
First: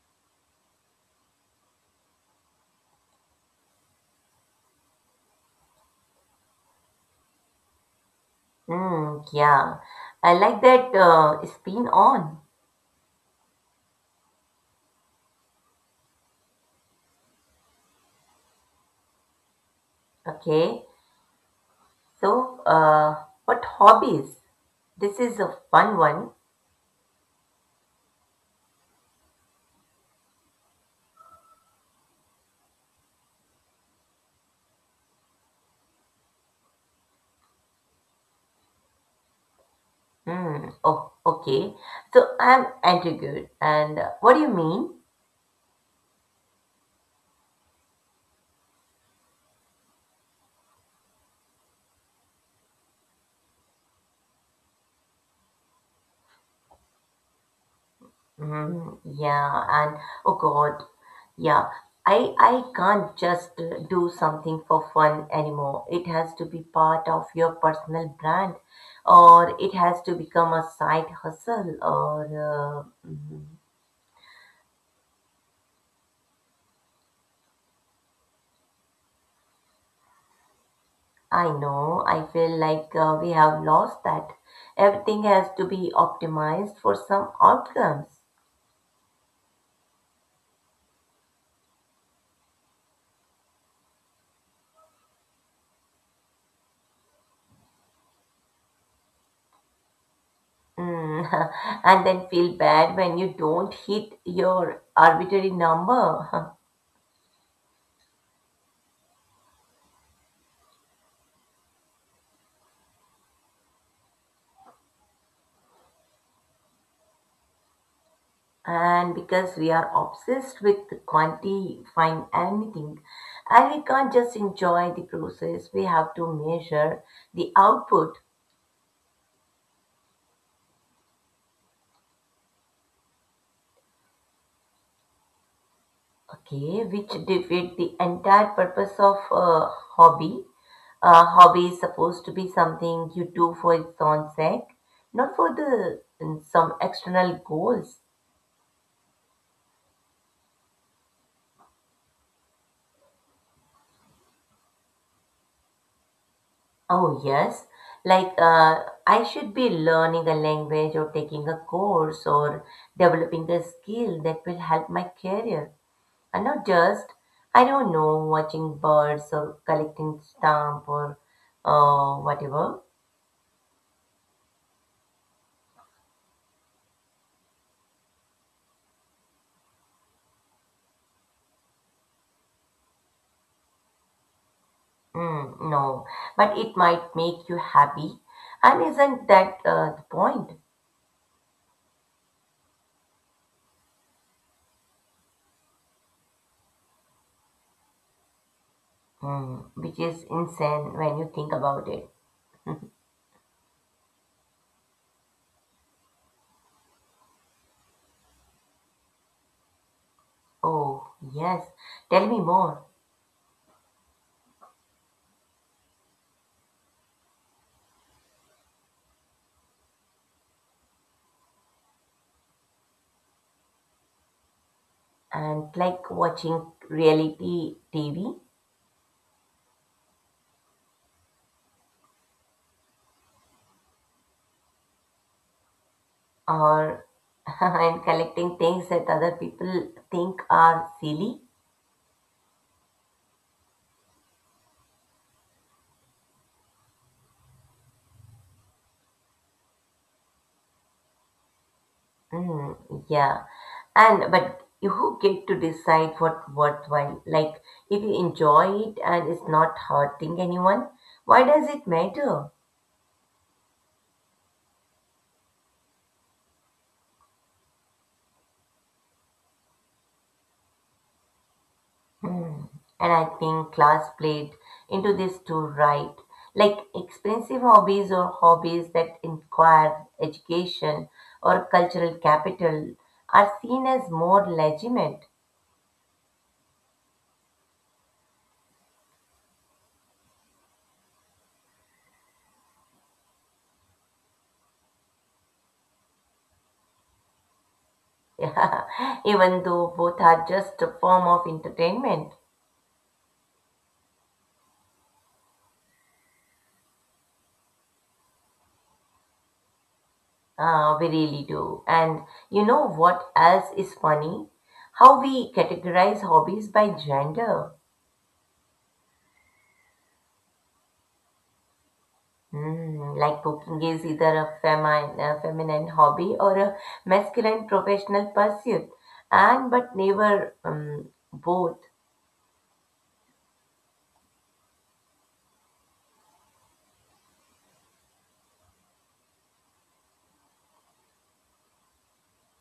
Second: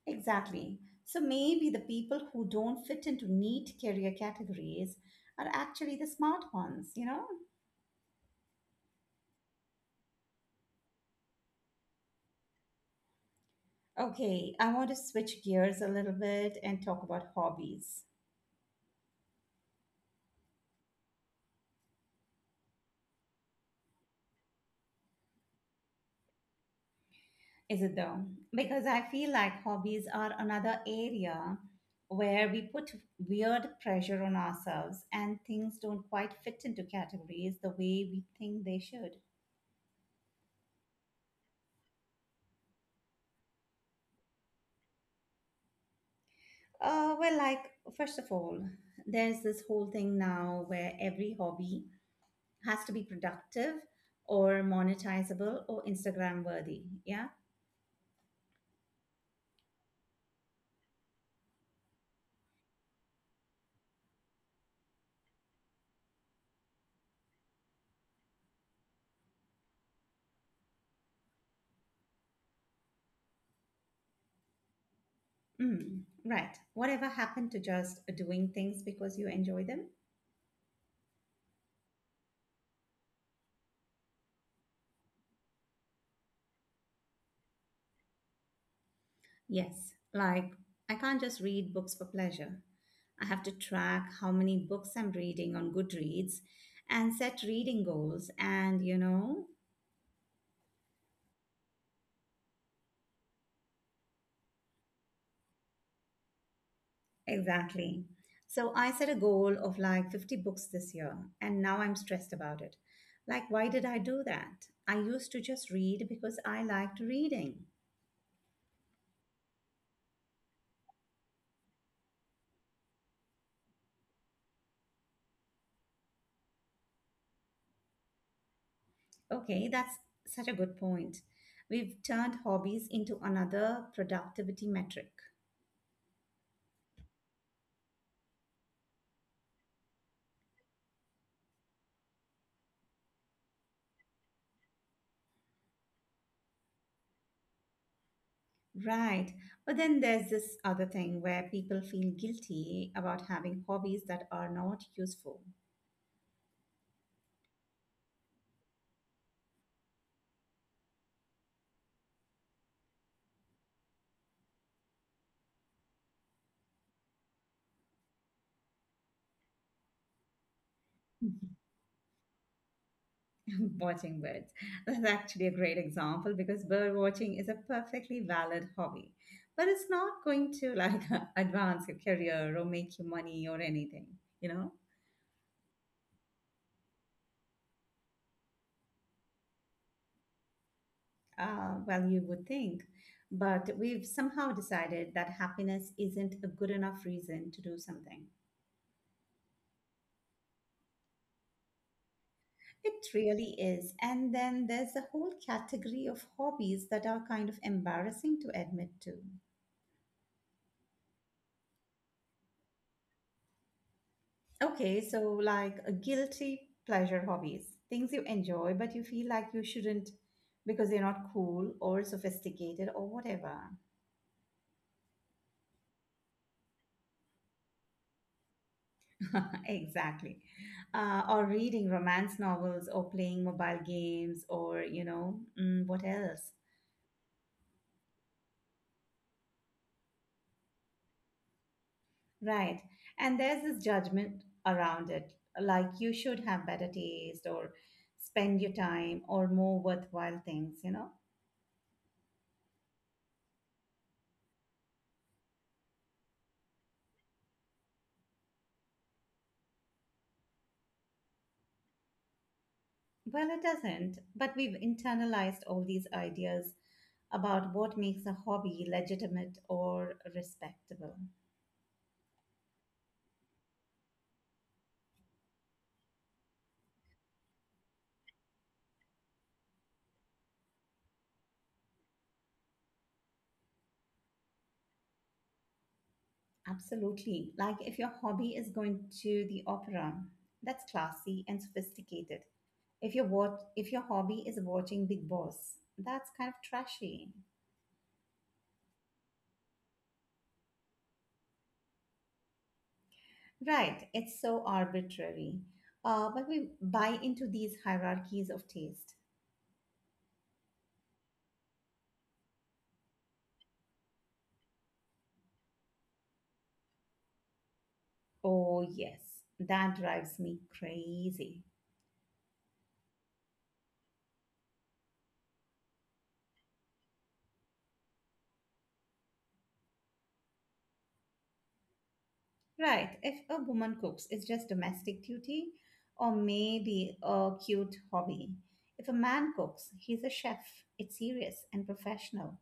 Speaker 1: exactly. So maybe the people who don't fit into neat career categories are actually the smart ones, you know?
Speaker 2: Hmm, yeah, I like that uh, spin on.
Speaker 1: Okay, I want to switch gears a little bit and talk about hobbies.
Speaker 2: Okay, so uh, what hobbies? This is a fun one.
Speaker 1: Is it though? Because I feel like hobbies are another area where we put weird pressure on ourselves and things don't quite fit into categories the way we think they should.
Speaker 2: Hmm. Oh, okay. So I'm anti and uh, what do you mean?
Speaker 1: Uh, well, like, first of all, there's this whole thing now where every hobby has to be productive or monetizable or Instagram worthy. Yeah.
Speaker 2: Mhm, yeah, and oh God, yeah, I I can't just uh, do something for fun anymore. It has to be part of your personal brand, or it has to become a side hustle. Or uh, mhm.
Speaker 1: Mm. Right. Whatever happened to just doing things because you enjoy them?
Speaker 2: I know, I feel like uh, we have lost that. Everything has to be optimized for some outcomes.
Speaker 1: Yes. Like, I can't just read books for pleasure. I have to track how many books I'm reading on Goodreads and set reading goals and, you know,
Speaker 2: Mm, and then feel bad when you don't hit your arbitrary number.
Speaker 1: Exactly. So I set a goal of like fifty books this year, and now I'm stressed about it. Like, why did I do that? I used to just read because I liked reading.
Speaker 2: And because we are obsessed with quantifying anything, and we can't just enjoy the process, we have to measure the output.
Speaker 1: Okay, that's such a good point. We've turned hobbies into another productivity metric.
Speaker 2: Okay, which defeat the entire purpose of a hobby. A hobby is supposed to be something you do for its own sake, not for the some external goals.
Speaker 1: Right. But then there's this other thing where people feel guilty about having hobbies that are not useful.
Speaker 2: Oh, yes. Like, uh, I should be learning a language or taking a course or developing a skill that will help my career. And not just, I don't know, watching birds or collecting stamp or uh, whatever.
Speaker 1: Watching birds. That's actually a great example because bird watching is a perfectly valid hobby, but it's not going to like advance your career or make you money or anything, you know?
Speaker 2: Mm, no, but it might make you happy. And isn't that uh, the point?
Speaker 1: Uh, well, you would think, but we've somehow decided that happiness isn't a good enough reason to do something.
Speaker 2: Mm, which is insane when you think about it.
Speaker 1: It really is. And then there's a whole category of hobbies that are kind of embarrassing to admit to.
Speaker 2: Oh, yes. Tell me more.
Speaker 1: Okay, so like a guilty pleasure hobbies, things you enjoy, but you feel like you shouldn't because they're not cool or sophisticated or whatever.
Speaker 2: And like watching reality T V
Speaker 1: Exactly. Uh, or reading romance novels or playing mobile games or, you know, mm, what else?
Speaker 2: or and collecting things that other people think are silly.
Speaker 1: Right. And there's this judgment around it, like you should have better taste or spend your time or more worthwhile things, you know?
Speaker 2: Mm, yeah, and but you get to decide what worthwhile. Like if you enjoy it and it's not hurting anyone, why does it matter?
Speaker 1: Well, it doesn't, but we've internalized all these ideas about what makes a hobby legitimate or respectable.
Speaker 2: Mm. And I think class played into this too, right? Like expensive hobbies or hobbies that inquire education or cultural capital are seen as more legitimate.
Speaker 1: Absolutely. Like if your hobby is going to the opera, that's classy and sophisticated. If your what if your hobby is watching Big Boss, that's kind of trashy.
Speaker 2: Yeah, even though both are just a form of entertainment.
Speaker 1: Right, it's so arbitrary. Uh, but we buy into these hierarchies of taste.
Speaker 2: Uh, we really do. And you know what else is funny? How we categorize hobbies by gender.
Speaker 1: Oh, yes, that drives me crazy.
Speaker 2: Mm, like cooking is either a feminine, a feminine hobby or a masculine professional pursuit, and but never um, both.
Speaker 1: Right. If a woman cooks, it's just domestic duty or maybe a cute hobby. If a man cooks, he's a chef. It's serious and professional.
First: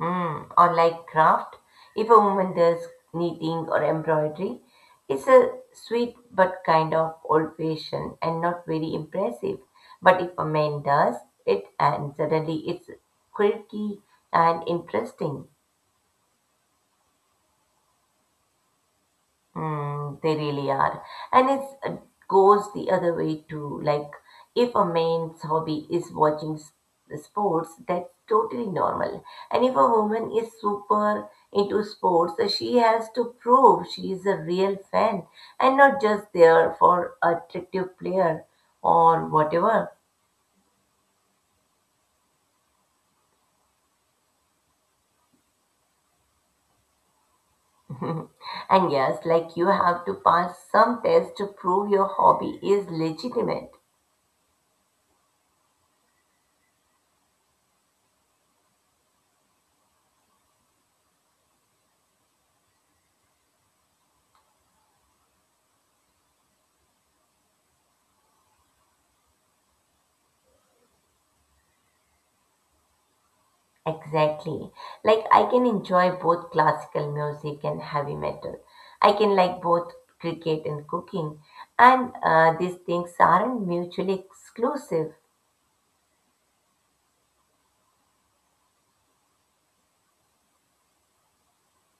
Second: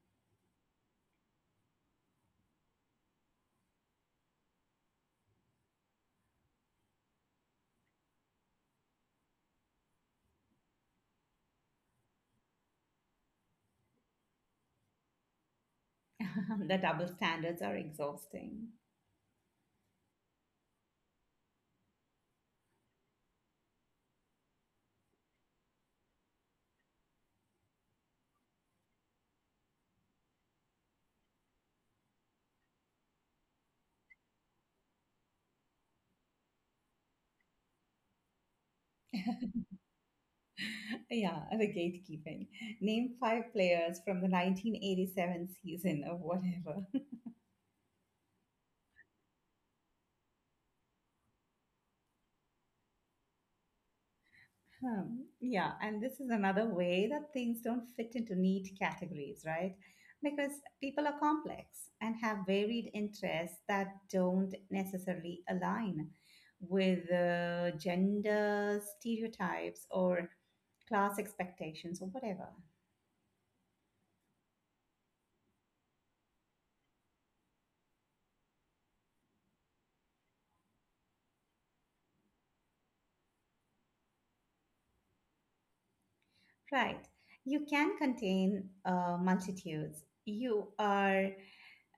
Speaker 2: Mm, or like craft, if a woman does knitting or embroidery, it's a sweet but kind of old-fashioned and not very impressive. But if a man does it, and suddenly it's quirky and interesting.
Speaker 1: The double standards are exhausting.
Speaker 2: Mm, they really are. And it's, it goes the other way too. Like, if a man's hobby is watching s- sports, that's totally normal. And if a woman is super into sports, uh, she has to prove she is a real fan and not just there for attractive player or whatever.
Speaker 1: Yeah, the gatekeeping. Name five players from the nineteen eighty-seven season of whatever.
Speaker 2: And yes, like you have to pass some test to prove your hobby is legitimate.
Speaker 1: Hmm, yeah, and this is another way that things don't fit into neat categories, right? Because people are complex and have varied interests that don't necessarily align with uh, gender stereotypes or class expectations or whatever.
Speaker 2: Exactly. Like I can enjoy both classical music and heavy metal. I can like both cricket and cooking. And uh, these things aren't mutually exclusive,
Speaker 1: Right. You can contain uh, multitudes. You are,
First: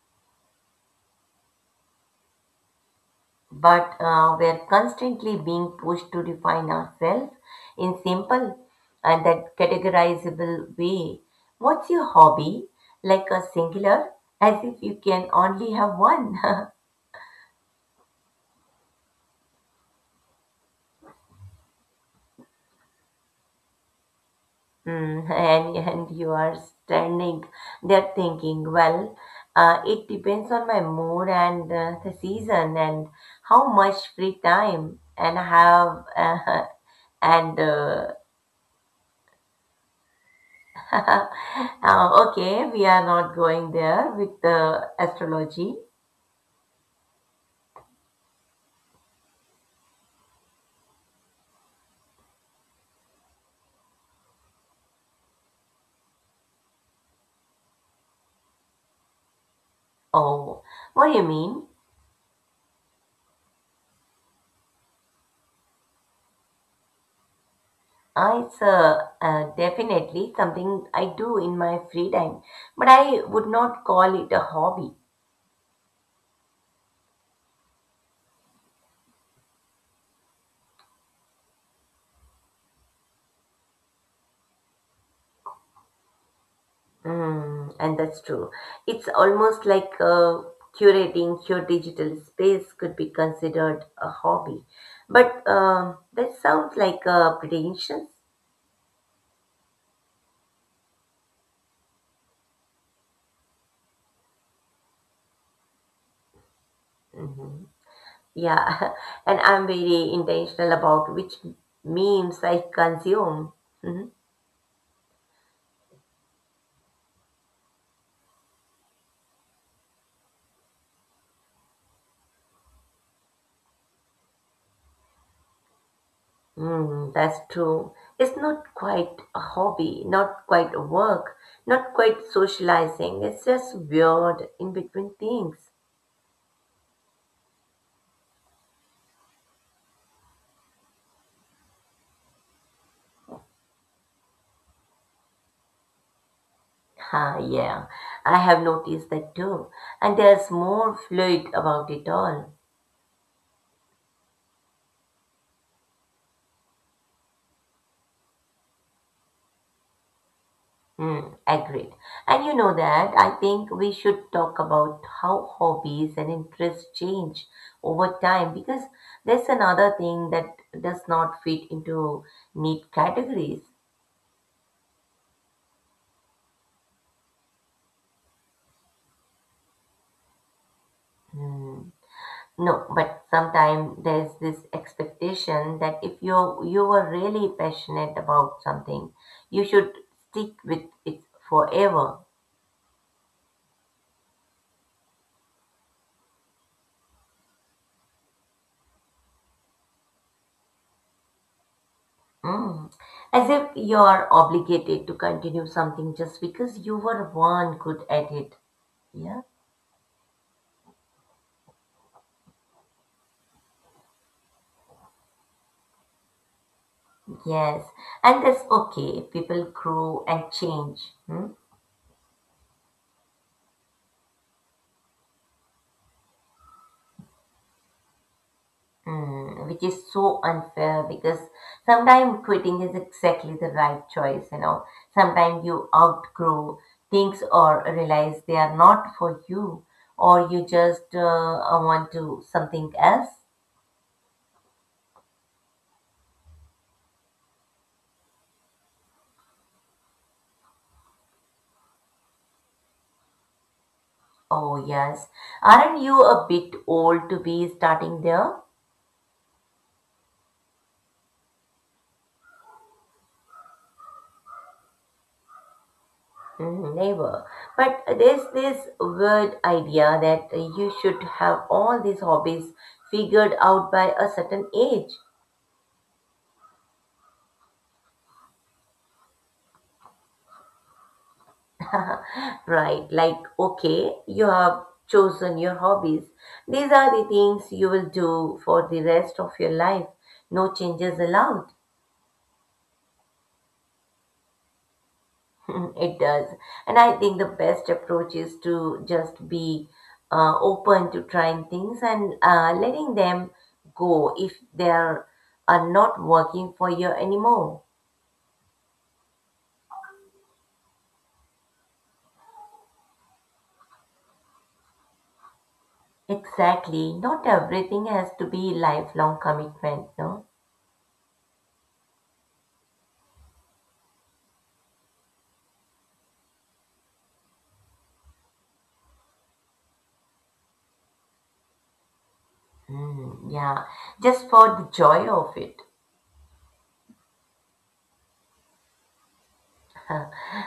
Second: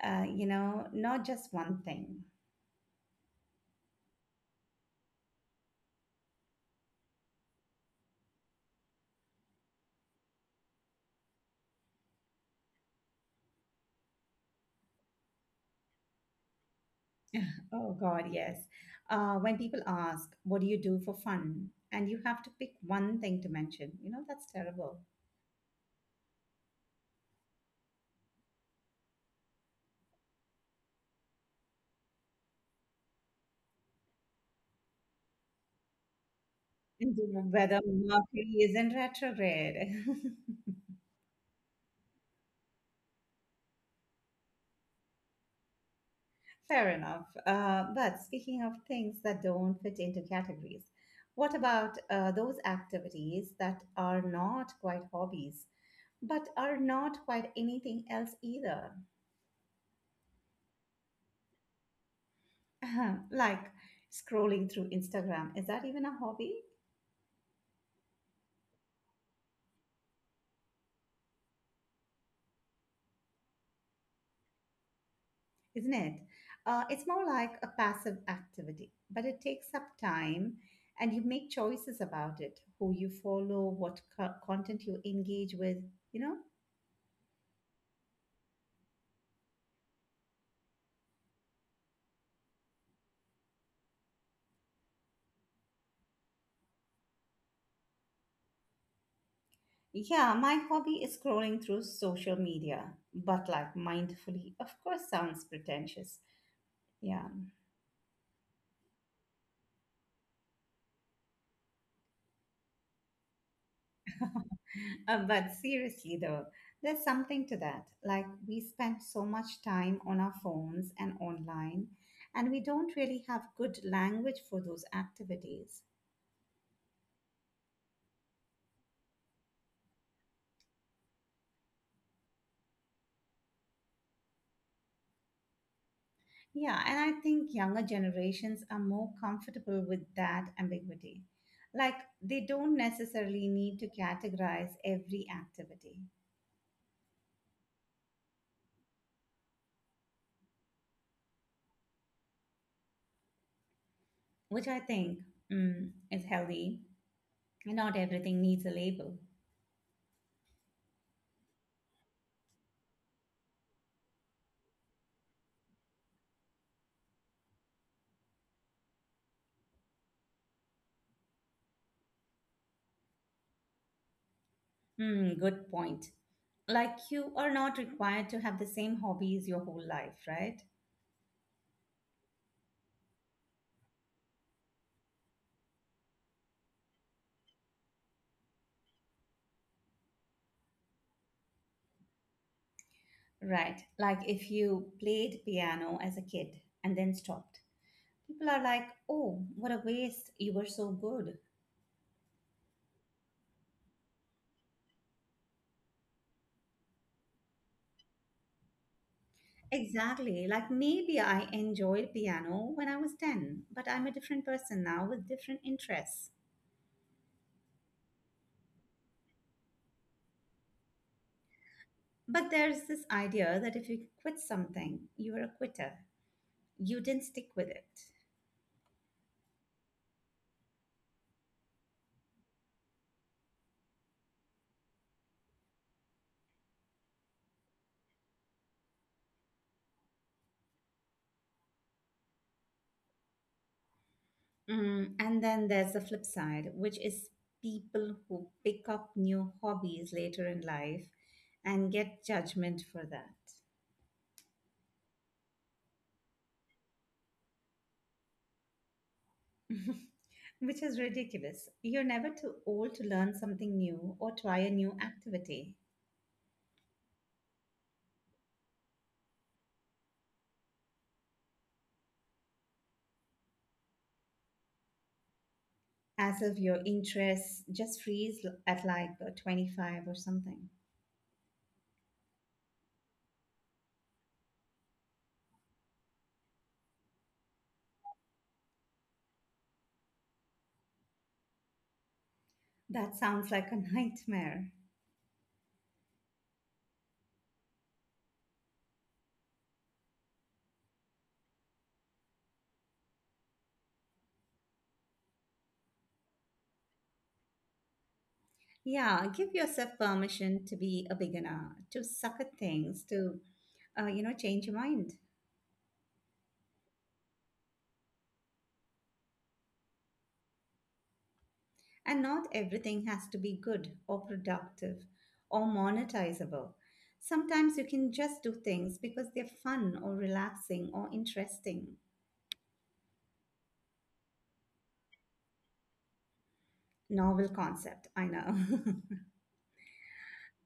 Speaker 1: uh, you know, not just one thing.
Speaker 2: but uh, we're constantly being pushed to define ourselves in simple and that categorizable way. What's your hobby? Like a singular, as if you can only have one.
Speaker 1: Oh God, yes. Uh, when people ask, "What do you do for fun?" and you have to pick one thing to mention, you know that's terrible.
Speaker 2: Mm, and, and you are standing there thinking, well, uh, it depends on my mood and uh, the season and how much free time and I have. Uh,
Speaker 1: And
Speaker 2: and
Speaker 1: whether
Speaker 2: uh,
Speaker 1: Mercury is in retrograde.
Speaker 2: uh, okay, we are not going there with the astrology.
Speaker 1: Fair enough. Uh, but speaking of things that don't fit into categories, what about uh, those activities that are not quite hobbies, but are not quite anything else either?
Speaker 2: Oh, what do you mean?
Speaker 1: Like scrolling through Instagram. Is that even a hobby?
Speaker 2: Uh, it's uh, uh, definitely something I do in my free time, but I would not call it a hobby.
Speaker 1: Isn't it? Uh, it's more like a passive activity, but it takes up time and you make choices about it: who you follow, what co- content you engage with, you know?
Speaker 2: Mm, and that's true. It's almost like uh, curating your digital space could be considered a hobby. But um that sounds like uh, pretentious.
Speaker 1: Yeah, my hobby is scrolling through social media, but like mindfully, of course, sounds pretentious. Yeah.
Speaker 2: hmm Yeah, and I'm very intentional about which memes I consume. Mhm.
Speaker 1: Uh, but seriously, though, there's something to that. Like, we spend so much time on our phones and online, and we don't really have good language for those activities.
Speaker 2: Mm, that's true. It's not quite a hobby, not quite a work, not quite socializing. It's just weird in between things.
Speaker 1: Yeah, and I think younger generations are more comfortable with that ambiguity. Like, they don't necessarily need to categorize every activity,
Speaker 2: Ah, yeah, I have noticed that too. And there's more fluid about it all.
Speaker 1: which I think mm, is healthy. Not everything needs a label.
Speaker 2: Hmm, agreed. And you know that I think we should talk about how hobbies and interests change over time because that's another thing that does not fit into neat categories.
Speaker 1: Mm, good point. Like, you are not required to have the same hobbies your whole life, right?
Speaker 2: Hmm. No, but sometimes there's this expectation that if you you were really passionate about something, you should stick with it forever.
Speaker 1: Right. Like, if you played piano as a kid and then stopped, people are like, oh, what a waste. You were so good.
Speaker 2: Mm. As if you're obligated to continue something just because you were one good at it. Yeah.
Speaker 1: Exactly. Like maybe I enjoyed piano when I was ten, but I'm a different person now with different interests.
Speaker 2: Yes. And that's okay. People grow and change. Hmm?
Speaker 1: But there's this idea that if you quit something, you're a quitter. You didn't stick with it.
Speaker 2: Mm. Which is so unfair because sometimes quitting is exactly the right choice, you know. Sometimes you outgrow things or realize they are not for you or you just uh, want to something else.
Speaker 1: Mm, and then there's the flip side, which is people who pick up new hobbies later in life and get judgment for that,
Speaker 2: Oh, yes. Aren't you a bit old to be starting there?
Speaker 1: which is ridiculous. You're never too old to learn something new or try a new activity.
Speaker 2: Mm, never. But there's this weird idea that you should have all these hobbies figured out by a certain age.
Speaker 1: As if your interests just freeze at like uh, twenty-five or something.
Speaker 2: Right, like, okay, you have chosen your hobbies. These are the things you will do for the rest of your life. No changes allowed.
Speaker 1: That sounds like a nightmare.
Speaker 2: Mm, it does. And I think the best approach is to just be uh, open to trying things and uh, letting them go if they are, are not working for you anymore.
Speaker 1: Yeah, give yourself permission to be a beginner, to suck at things, to, uh, you know, change your mind.
Speaker 2: Exactly. Not everything has to be lifelong commitment, no?
Speaker 1: And not everything has to be good or productive or monetizable. Sometimes you can just do things because they're fun or relaxing or interesting.
Speaker 2: Mm, yeah. Just for the joy of it.
Speaker 1: Novel concept, I know.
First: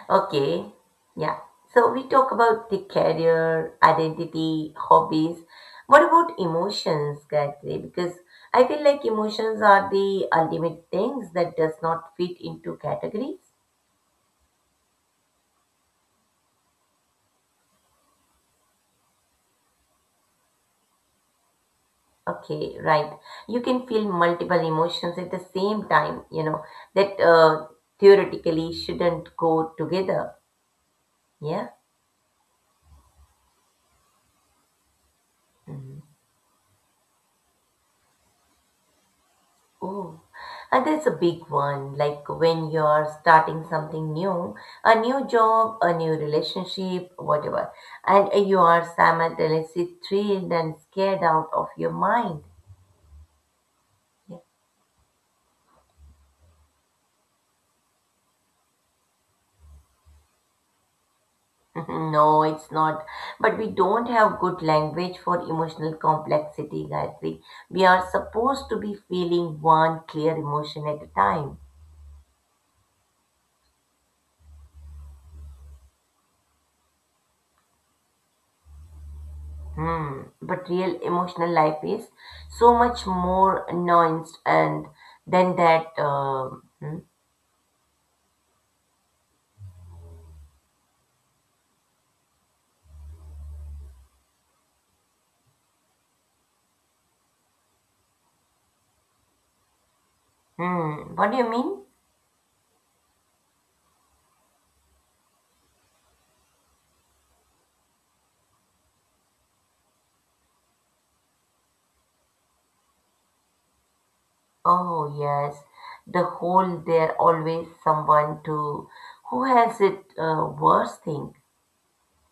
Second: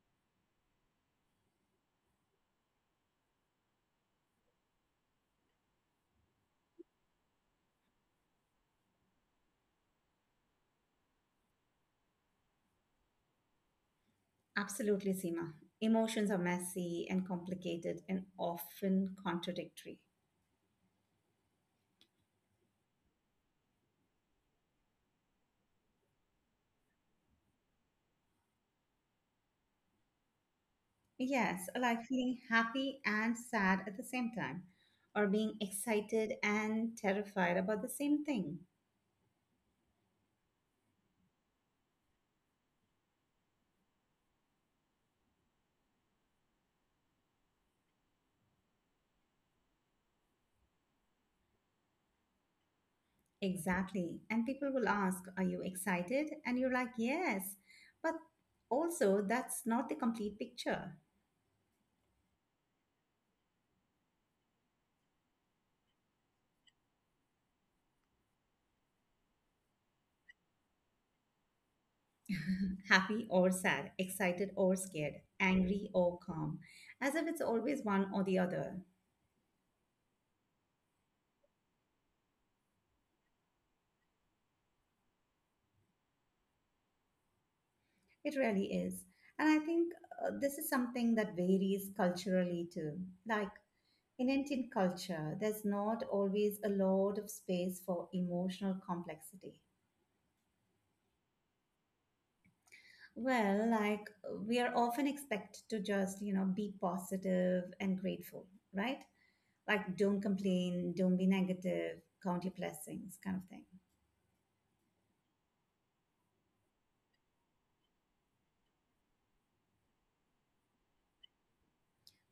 Speaker 2: Okay, yeah. So we talk about the career, identity, hobbies. What about emotions, Gayatri? Because I feel like emotions are the ultimate things that does not fit into categories.
Speaker 1: Absolutely, Seema. Emotions are messy and complicated and often contradictory.
Speaker 2: Okay, right. You can feel multiple emotions at the same time, you know, that uh, theoretically shouldn't go together.
Speaker 1: Yes,
Speaker 2: Yeah.
Speaker 1: like feeling happy and sad at the same time, or being
Speaker 2: Mm-hmm.
Speaker 1: excited and terrified about the same thing.
Speaker 2: Oh, and that's a big one. Like when you're starting something new, a new job, a new relationship, whatever, and you are simultaneously thrilled and scared out of your mind.
Speaker 1: Exactly.
Speaker 2: Yeah.
Speaker 1: And people will ask, "Are you excited?" And you're like, "Yes." But also, that's not the complete picture.
Speaker 2: No, it's not. But we don't have good language for emotional complexity, Gayatri. We are supposed to be feeling one clear emotion at a time.
Speaker 1: Happy or sad, excited or scared, angry or calm, as if it's always one or the other.
Speaker 2: Hmm, but real emotional life is so much more nuanced and than that. um hmm,
Speaker 1: It really is. And I think uh, this is something that varies culturally too. Like in Indian culture, there's not always a lot of space for emotional complexity.
Speaker 2: hmm, what do you mean?
Speaker 1: Well, like we are often expected to just, you know, be positive and grateful, right? Like don't complain, don't be negative, count your blessings, kind of thing.
Speaker 2: Oh yes, the whole there always someone to who has it uh, worse thing.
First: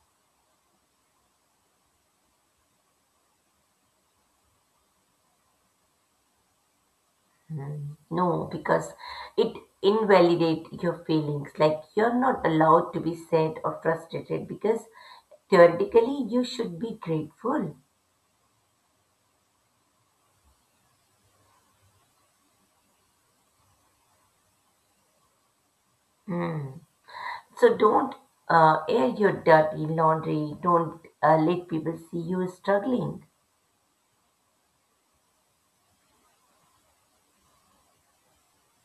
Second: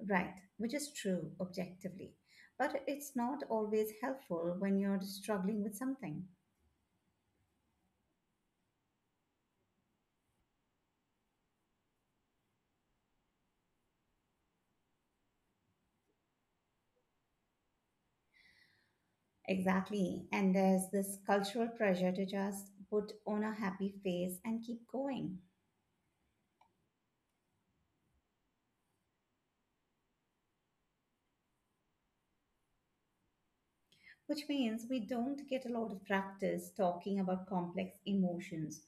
Speaker 1: Right, which is true objectively. But it's not always helpful when you're struggling with something.
Speaker 2: Hmm, no, because it invalidate your feelings. Like you're not allowed to be sad or frustrated because theoretically you should be grateful.
Speaker 1: Exactly. And there's this cultural pressure to just put on a happy face and keep going,
Speaker 2: Hmm. So don't uh, air your dirty laundry. Don't uh, let people see you struggling.
Speaker 1: which means we don't get a lot of practice talking about complex emotions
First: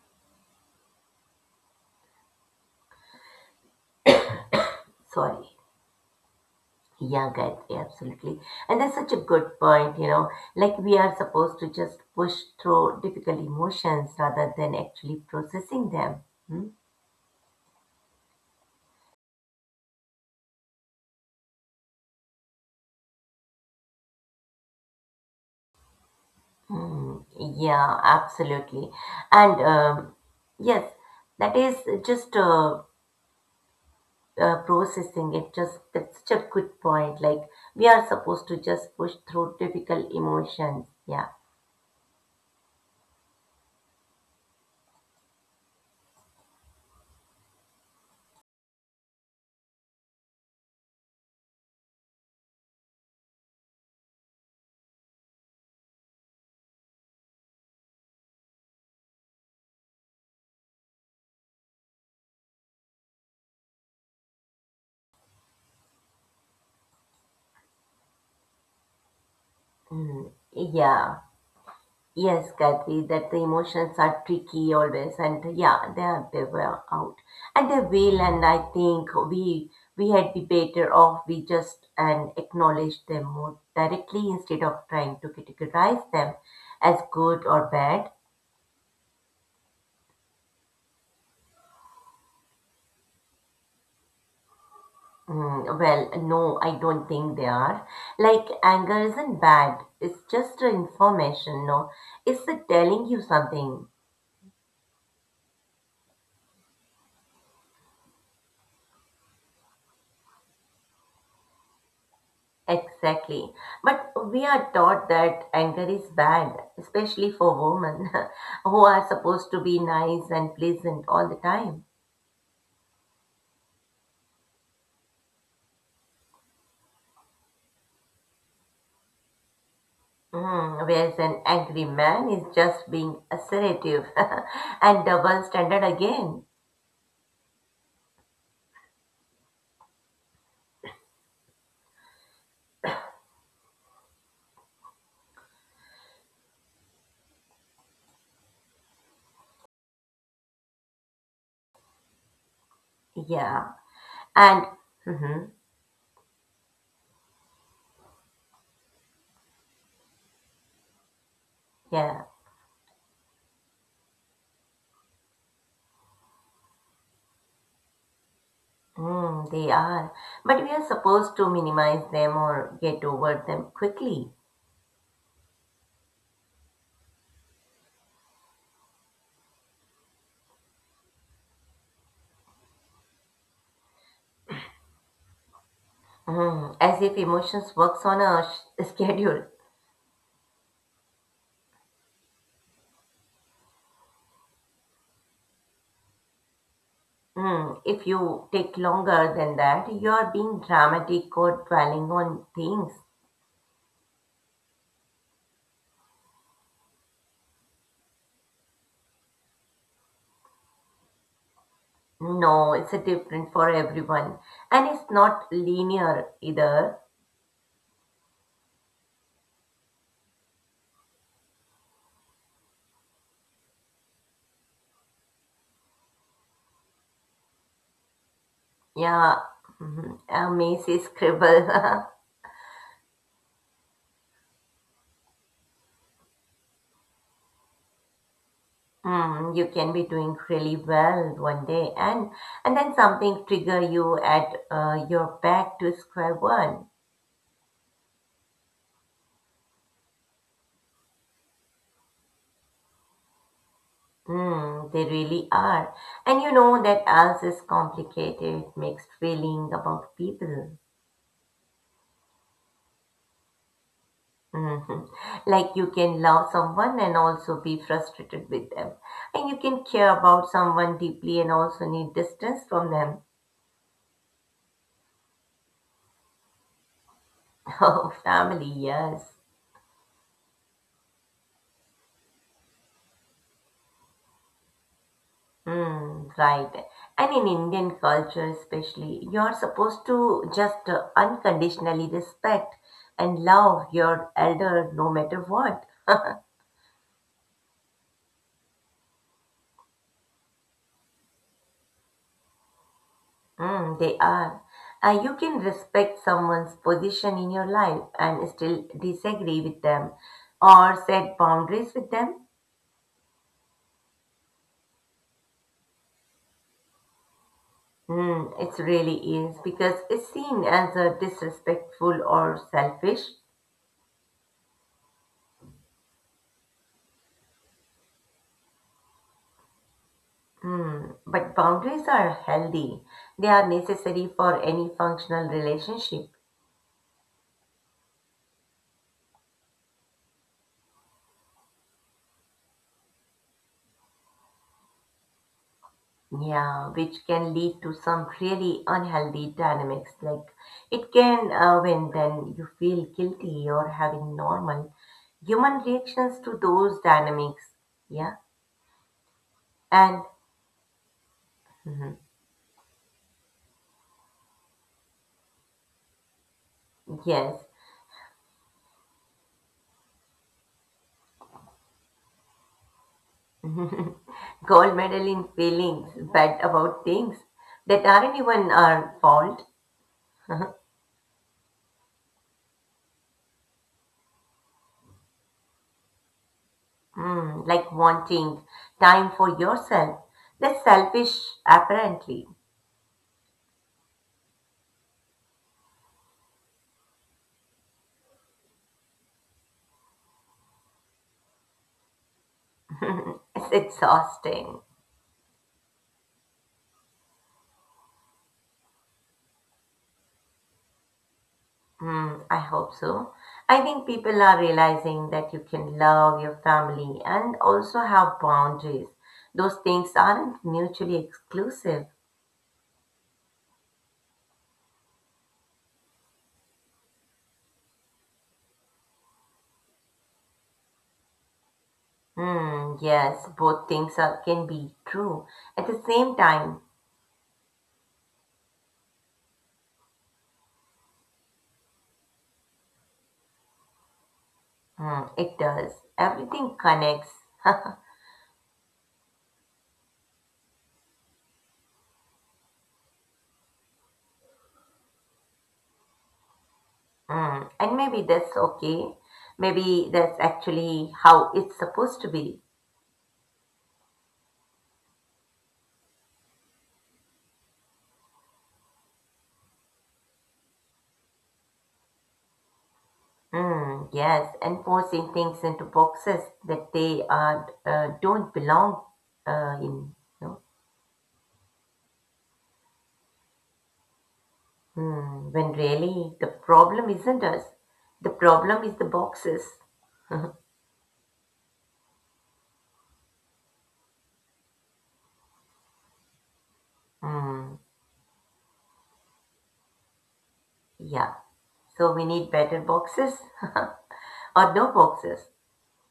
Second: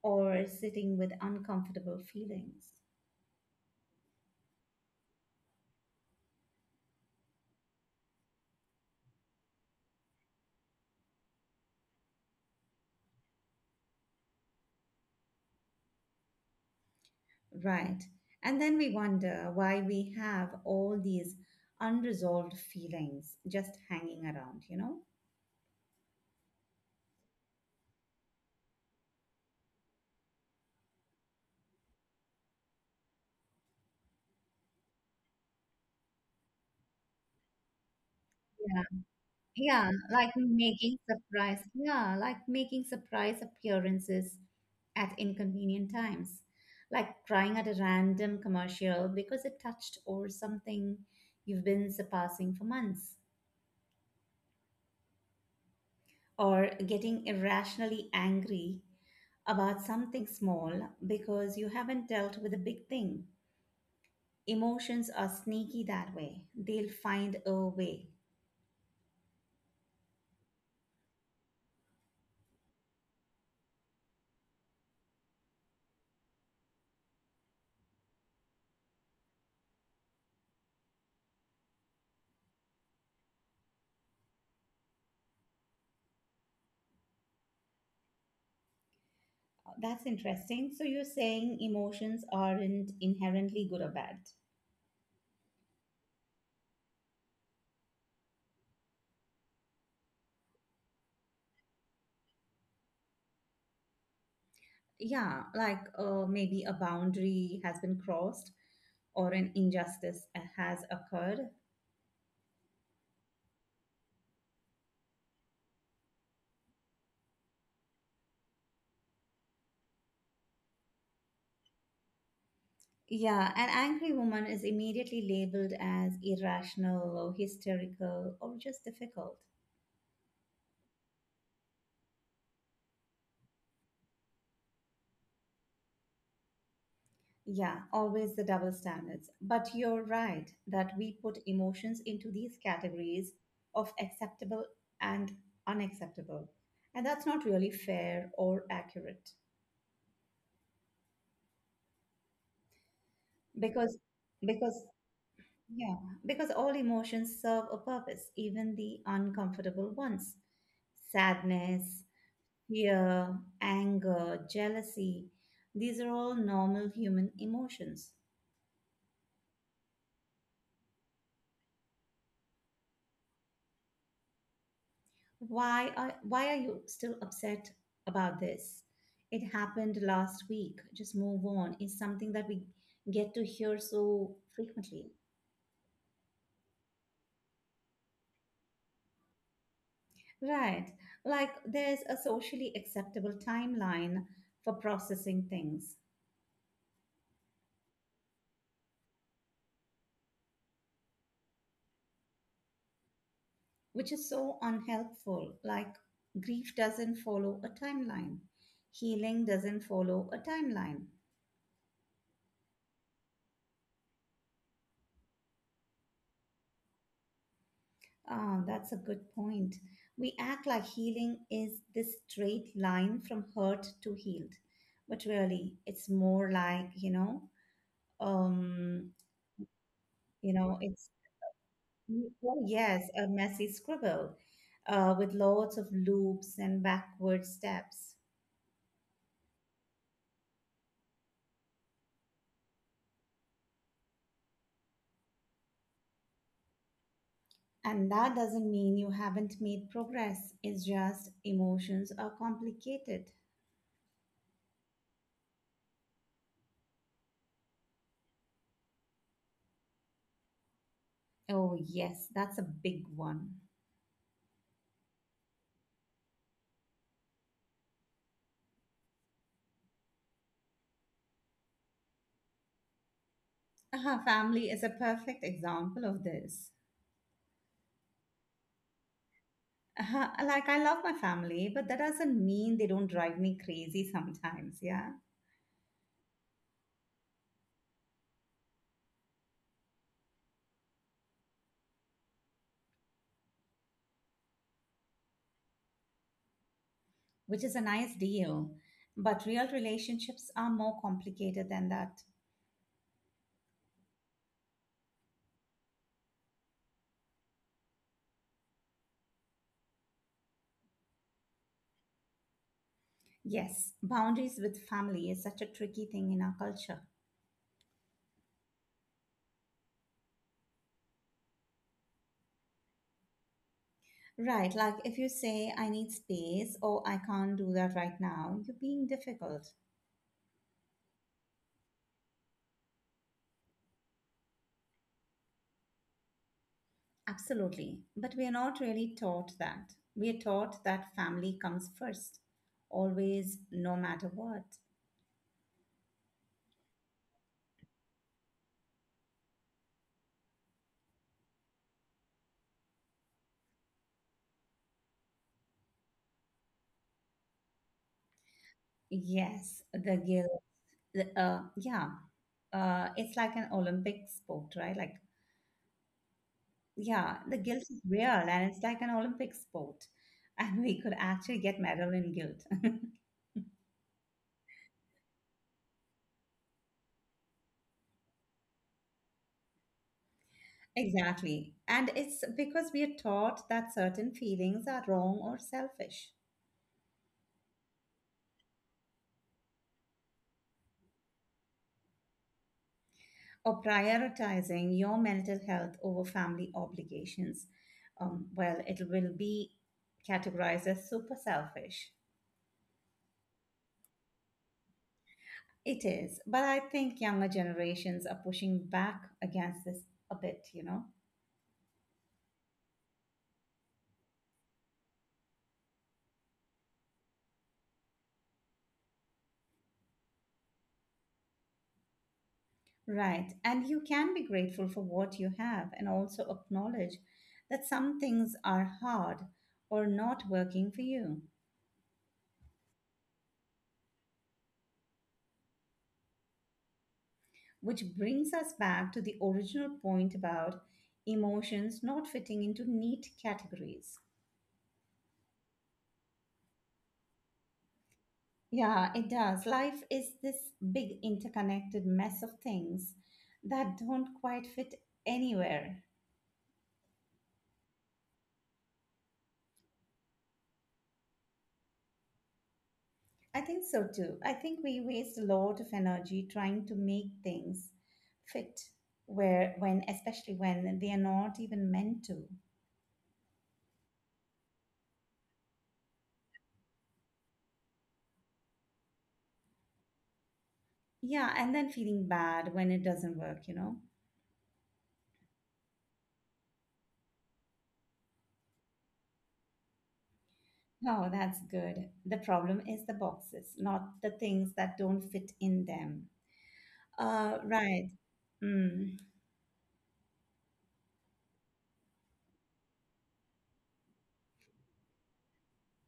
Speaker 1: or sitting with uncomfortable feelings.
Speaker 2: Sorry. Yeah, guys, absolutely. And that's such a good point, you know. Like we are supposed to just push through difficult emotions rather than actually processing them. Hmm?
Speaker 1: Right. And then we wonder why we have all these unresolved feelings just hanging around, you know?
Speaker 2: Hmm. Yeah, absolutely. And um, yes, that is just uh, uh, processing it just that's such a good point like we are supposed to just push through
Speaker 1: Yeah,
Speaker 2: difficult
Speaker 1: like
Speaker 2: emotions
Speaker 1: making
Speaker 2: yeah.
Speaker 1: surprise, yeah, like making surprise appearances at inconvenient times, like crying at a random commercial because it touched or something you've been surpassing for months, or getting irrationally angry about something small because you haven't dealt with a big thing. Emotions are sneaky that way. They'll find a way.
Speaker 2: Mm, yeah, yes Kathy that the emotions are tricky always and yeah they are they were out and they will. And I think we we had be better off we just and acknowledge them more directly instead of trying to categorize them as good or bad.
Speaker 1: That's interesting. So you're saying emotions aren't inherently good or bad.
Speaker 2: Mm, well, no, I don't think they are. Like, anger isn't bad. It's just a information, no? It's a telling you something.
Speaker 1: Yeah, like uh, maybe a boundary has been crossed or an injustice uh, has occurred.
Speaker 2: Exactly. But we are taught that anger is bad, especially for women who are supposed to be nice and pleasant all the time.
Speaker 1: Yeah, an angry woman is immediately labeled as irrational or hysterical or just difficult.
Speaker 2: Mm, whereas an angry man is just being assertive and double standard again.
Speaker 1: Yeah, always the double standards, but you're right that we put emotions into these categories of acceptable and unacceptable, and that's not really fair or accurate.
Speaker 2: Yeah.
Speaker 1: because
Speaker 2: And,
Speaker 1: because
Speaker 2: hmm
Speaker 1: yeah, because all emotions serve a purpose, even the uncomfortable ones. Sadness,
Speaker 2: yeah.
Speaker 1: fear, anger, jealousy, these are all normal human emotions.
Speaker 2: Mm, they are. But we are supposed to minimize them or get over them quickly.
Speaker 1: Why are, why are you still upset about this? It happened last week. Just move on is something that we get to hear so frequently.
Speaker 2: Mm, as if emotions works on a sh- schedule.
Speaker 1: Right. Like there's a socially acceptable timeline for processing things,
Speaker 2: Mm, if you take longer than that, you are being dramatic or dwelling on things.
Speaker 1: which is so unhelpful. Like, grief doesn't follow a timeline, healing doesn't follow a timeline.
Speaker 2: No, it's a different for everyone. And it's not linear either.
Speaker 1: Ah, that's a good point. We act like healing is this straight line from hurt to healed, but really, it's more like you know, um,
Speaker 2: Yeah, mhm, a
Speaker 1: you know,
Speaker 2: messy
Speaker 1: it's
Speaker 2: scribble.
Speaker 1: oh yes, a messy scribble uh, with lots of loops and backward steps.
Speaker 2: Hmm, you can be doing really well one day and and then something trigger you at uh, your back to square one.
Speaker 1: And that doesn't mean you haven't made progress, it's just emotions are complicated.
Speaker 2: Hmm, they really are. And you know that else is complicated, mixed feeling about people.
Speaker 1: Oh, yes, that's a big one.
Speaker 2: Mhm. Like you can love someone and also be frustrated with them. And you can care about someone deeply and also need distance from them.
Speaker 1: Uh, family is a perfect example of this.
Speaker 2: Oh, family, yes.
Speaker 1: Uh, like, I love my family, but that doesn't mean they don't drive me crazy sometimes, yeah?
Speaker 2: Hmm, right. And in Indian culture, especially, you're supposed to just uh, unconditionally respect and love your elder no matter what.
Speaker 1: Which is a nice deal. But real relationships are more complicated than that.
Speaker 2: Mm, they are. Uh, you can respect someone's position in your life and still disagree with them or set boundaries with them.
Speaker 1: Yes, boundaries with family is such a tricky thing in our culture.
Speaker 2: Mm, it really is because it's seen as a disrespectful or selfish.
Speaker 1: Right, like if you say, I need space or I can't do that right now, you're being difficult.
Speaker 2: Hmm, but boundaries are healthy. They are necessary for any functional relationship.
Speaker 1: Absolutely. But we are not really taught that. We are taught that family comes first, always, no matter what.
Speaker 2: Yeah, which can lead to some really unhealthy dynamics. Like it can, uh, when then you feel guilty or having normal human reactions to those dynamics. Yeah,
Speaker 1: Yes, the
Speaker 2: and
Speaker 1: guilt. The, uh, yeah,
Speaker 2: mhm,
Speaker 1: uh, it's like an Olympic sport, right? Like yeah, the
Speaker 2: yes,
Speaker 1: guilt is real and it's like an Olympic sport. And we could actually get medal in guilt.
Speaker 2: gold medal in feelings, but about things that aren't even our fault.
Speaker 1: Exactly. And it's because we are taught that certain feelings are wrong or selfish,
Speaker 2: Mm, like wanting time for yourself. That's selfish, apparently.
Speaker 1: or prioritizing your mental health over family obligations. Um, well, it will be categorized as super selfish.
Speaker 2: It's exhausting.
Speaker 1: It is, but I think younger generations are pushing back against this a bit, you know?
Speaker 2: Hmm, I hope so. I think people are realizing that you can love your family and also have boundaries. Those things aren't mutually exclusive.
Speaker 1: Right. And you can be grateful for what you have and also acknowledge that some things are hard or not working for you.
Speaker 2: Hmm, yes, both things are, can be true. At the same time,
Speaker 1: Which brings us back to the original point about emotions not fitting into neat categories.
Speaker 2: hmm, it does. Everything connects.
Speaker 1: Yeah, it does. Life is this big interconnected mess of things that don't quite fit anywhere.
Speaker 2: Mm, and maybe that's okay. Maybe that's actually how it's supposed to be.
Speaker 1: I think so too. I think we waste a lot of energy trying to make things fit where when especially when they are not even meant to.
Speaker 2: Mm, yes, and forcing things into boxes that they are, uh, don't belong uh, in. No?
Speaker 1: Yeah, and then feeling bad when it doesn't work, you know.
Speaker 2: Mm, when really the problem isn't us, the problem is the boxes.
Speaker 1: Oh, that's good. The problem is the boxes, not the things that don't fit in them. Uh,
Speaker 2: Mm,
Speaker 1: right. Mm.
Speaker 2: yeah, so we need better boxes or no boxes.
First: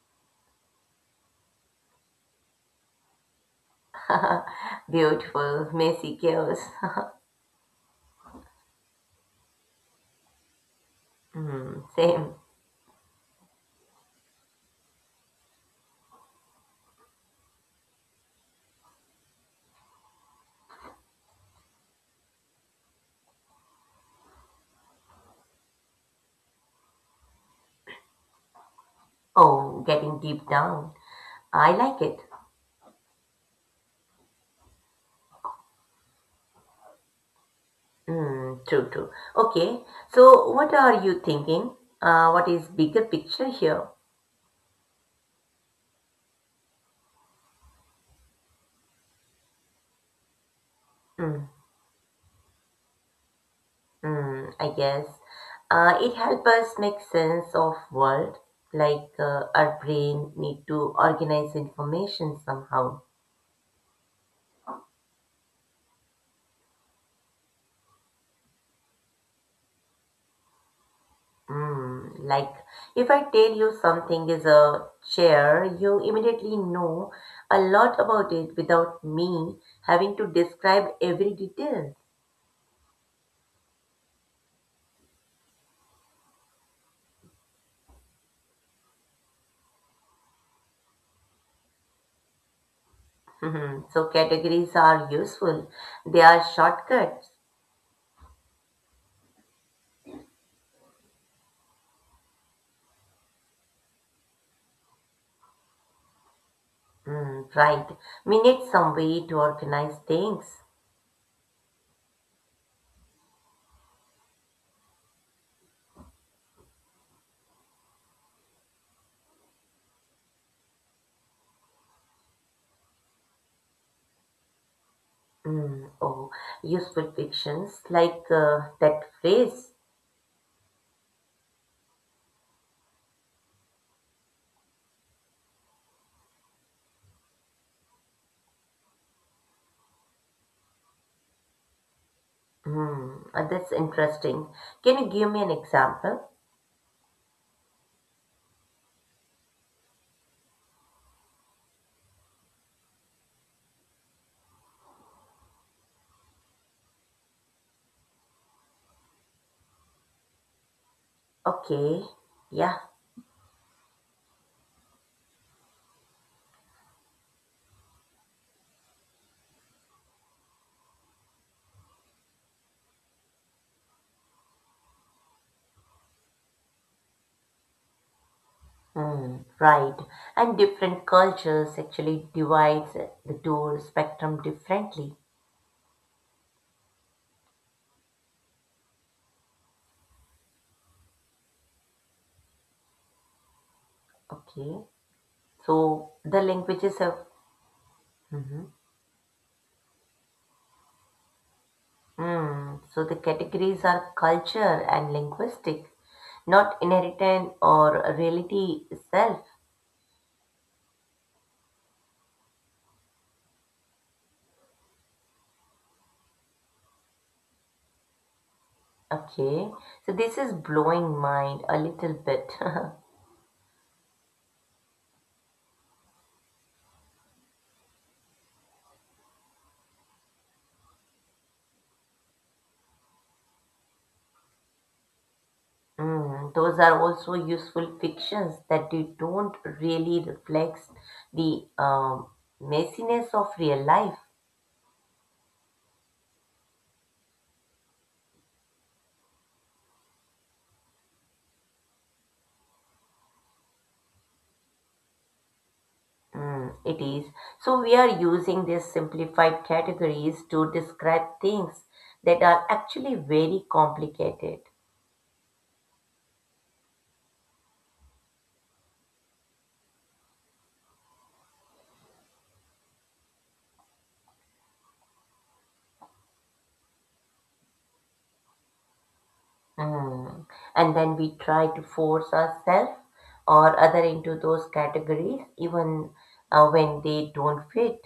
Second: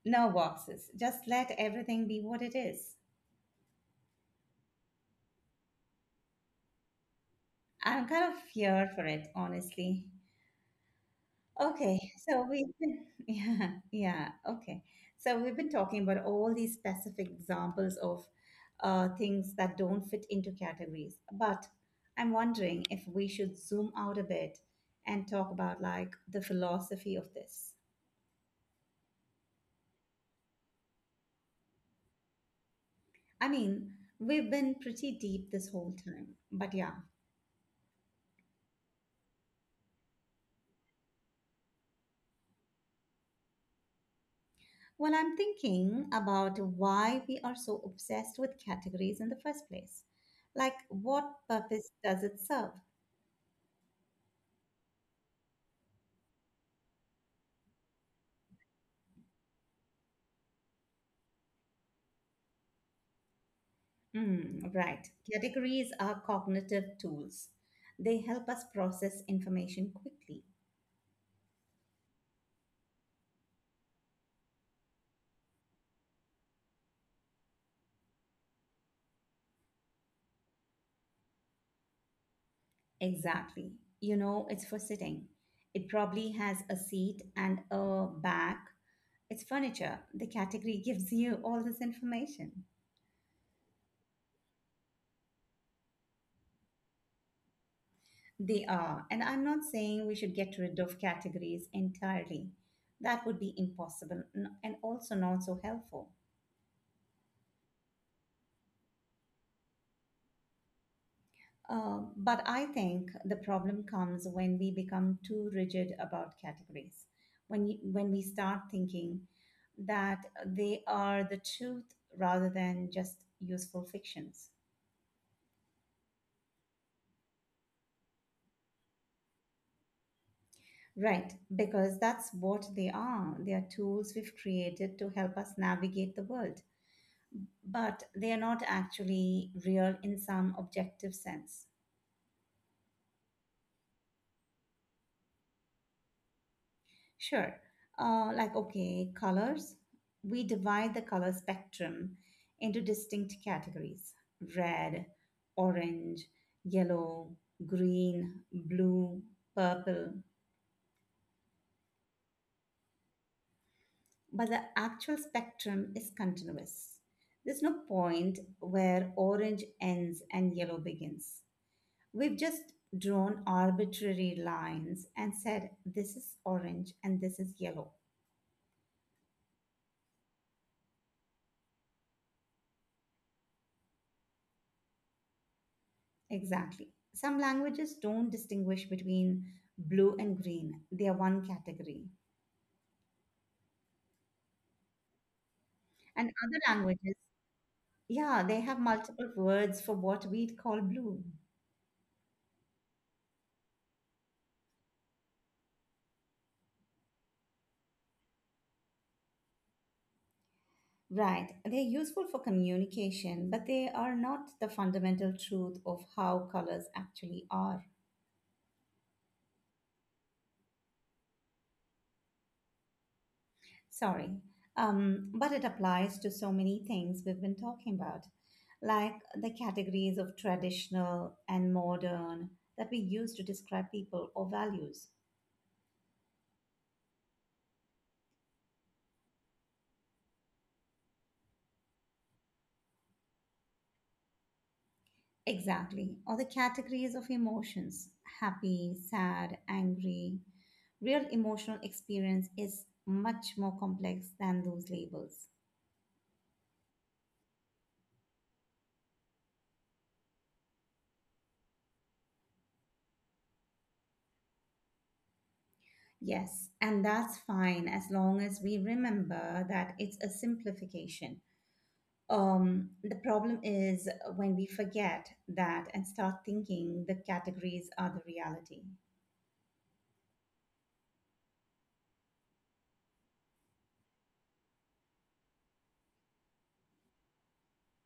Speaker 1: No boxes. Just let everything be what it is.
Speaker 2: Beautiful, messy chaos.
Speaker 1: I'm kind of here for it, honestly.
Speaker 2: Mm,
Speaker 1: Okay, so
Speaker 2: same.
Speaker 1: we've been, yeah, yeah, okay. So we've been talking about all these specific examples of uh, things that don't fit into categories. But I'm wondering if we should zoom out a bit and talk about like the philosophy of this.
Speaker 2: Oh, getting deep down. I like it.
Speaker 1: I mean, we've been pretty deep this whole time, but yeah.
Speaker 2: Mm, true, true. Okay, so what are you thinking? Uh, what is bigger picture here?
Speaker 1: Well, I'm thinking about why we are so obsessed with categories in the first place. Like, what
Speaker 2: Mm,
Speaker 1: purpose does it serve?
Speaker 2: mm, I guess uh, it helps us make sense of world. Like uh, our brain need to organize information somehow.
Speaker 1: Mm, right. Categories are cognitive tools. They help us process information quickly.
Speaker 2: Mm, like if I tell you something is a chair, you immediately know a lot about it without me having to describe every detail.
Speaker 1: Exactly. You know, it's for sitting. It probably has a seat and a back. It's furniture. The category gives you all this information.
Speaker 2: Mhm. So categories are useful. They are shortcuts.
Speaker 1: They are. And I'm not saying we should get rid of categories entirely. That would be impossible n- and also not so helpful.
Speaker 2: Mm, right. We need some way to organize things.
Speaker 1: Um, but I think the problem comes when we become too rigid about categories. When you, when we start thinking that they are the truth rather than just useful fictions.
Speaker 2: Mm, oh, useful fictions like uh, that phrase.
Speaker 1: Right, because that's what they are. They are tools we've created to help us navigate the world, but they are not actually real in some objective sense.
Speaker 2: Mm, uh, that's interesting. Can you give me an example?
Speaker 1: Sure. Uh, like, okay, colors. We divide the color spectrum into distinct categories: red, orange, yellow, green, blue, purple.
Speaker 2: Okay. Yeah.
Speaker 1: But the actual spectrum is continuous. There's no point where orange ends and yellow begins. We've just drawn arbitrary lines and said this is orange and this is yellow.
Speaker 2: Mm, right. And different cultures actually divides the two spectrum differently.
Speaker 1: Exactly. Some languages don't distinguish between blue and green, they are one category.
Speaker 2: Okay. So
Speaker 1: And
Speaker 2: the
Speaker 1: other
Speaker 2: languages
Speaker 1: languages,
Speaker 2: have.
Speaker 1: yeah, they
Speaker 2: Mhm.
Speaker 1: have multiple words for what we'd call blue.
Speaker 2: Hmm, so the categories are culture and linguistic, not inheritance or reality itself.
Speaker 1: Right. They're useful for communication, but they are not the fundamental truth of how colors actually are.
Speaker 2: Okay, so this is blowing mind a little bit.
Speaker 1: Sorry. Um, but it applies to so many things we've been talking about, like the categories of traditional and modern that we use to describe people or values.
Speaker 2: Hmm, those are also useful fictions that they don't really reflect the um, messiness of real life.
Speaker 1: Exactly. Or the categories of emotions: happy, sad, angry. Real emotional experience is much more complex than those labels.
Speaker 2: Mm, it is. So we are using these simplified categories to describe things that are actually very complicated.
Speaker 1: Yes, and that's fine as long as we remember that it's a simplification, um, the problem is when we forget that and start thinking the categories are the reality.
Speaker 2: Mm. And then we try to force ourselves or other into those categories even uh, when they don't fit.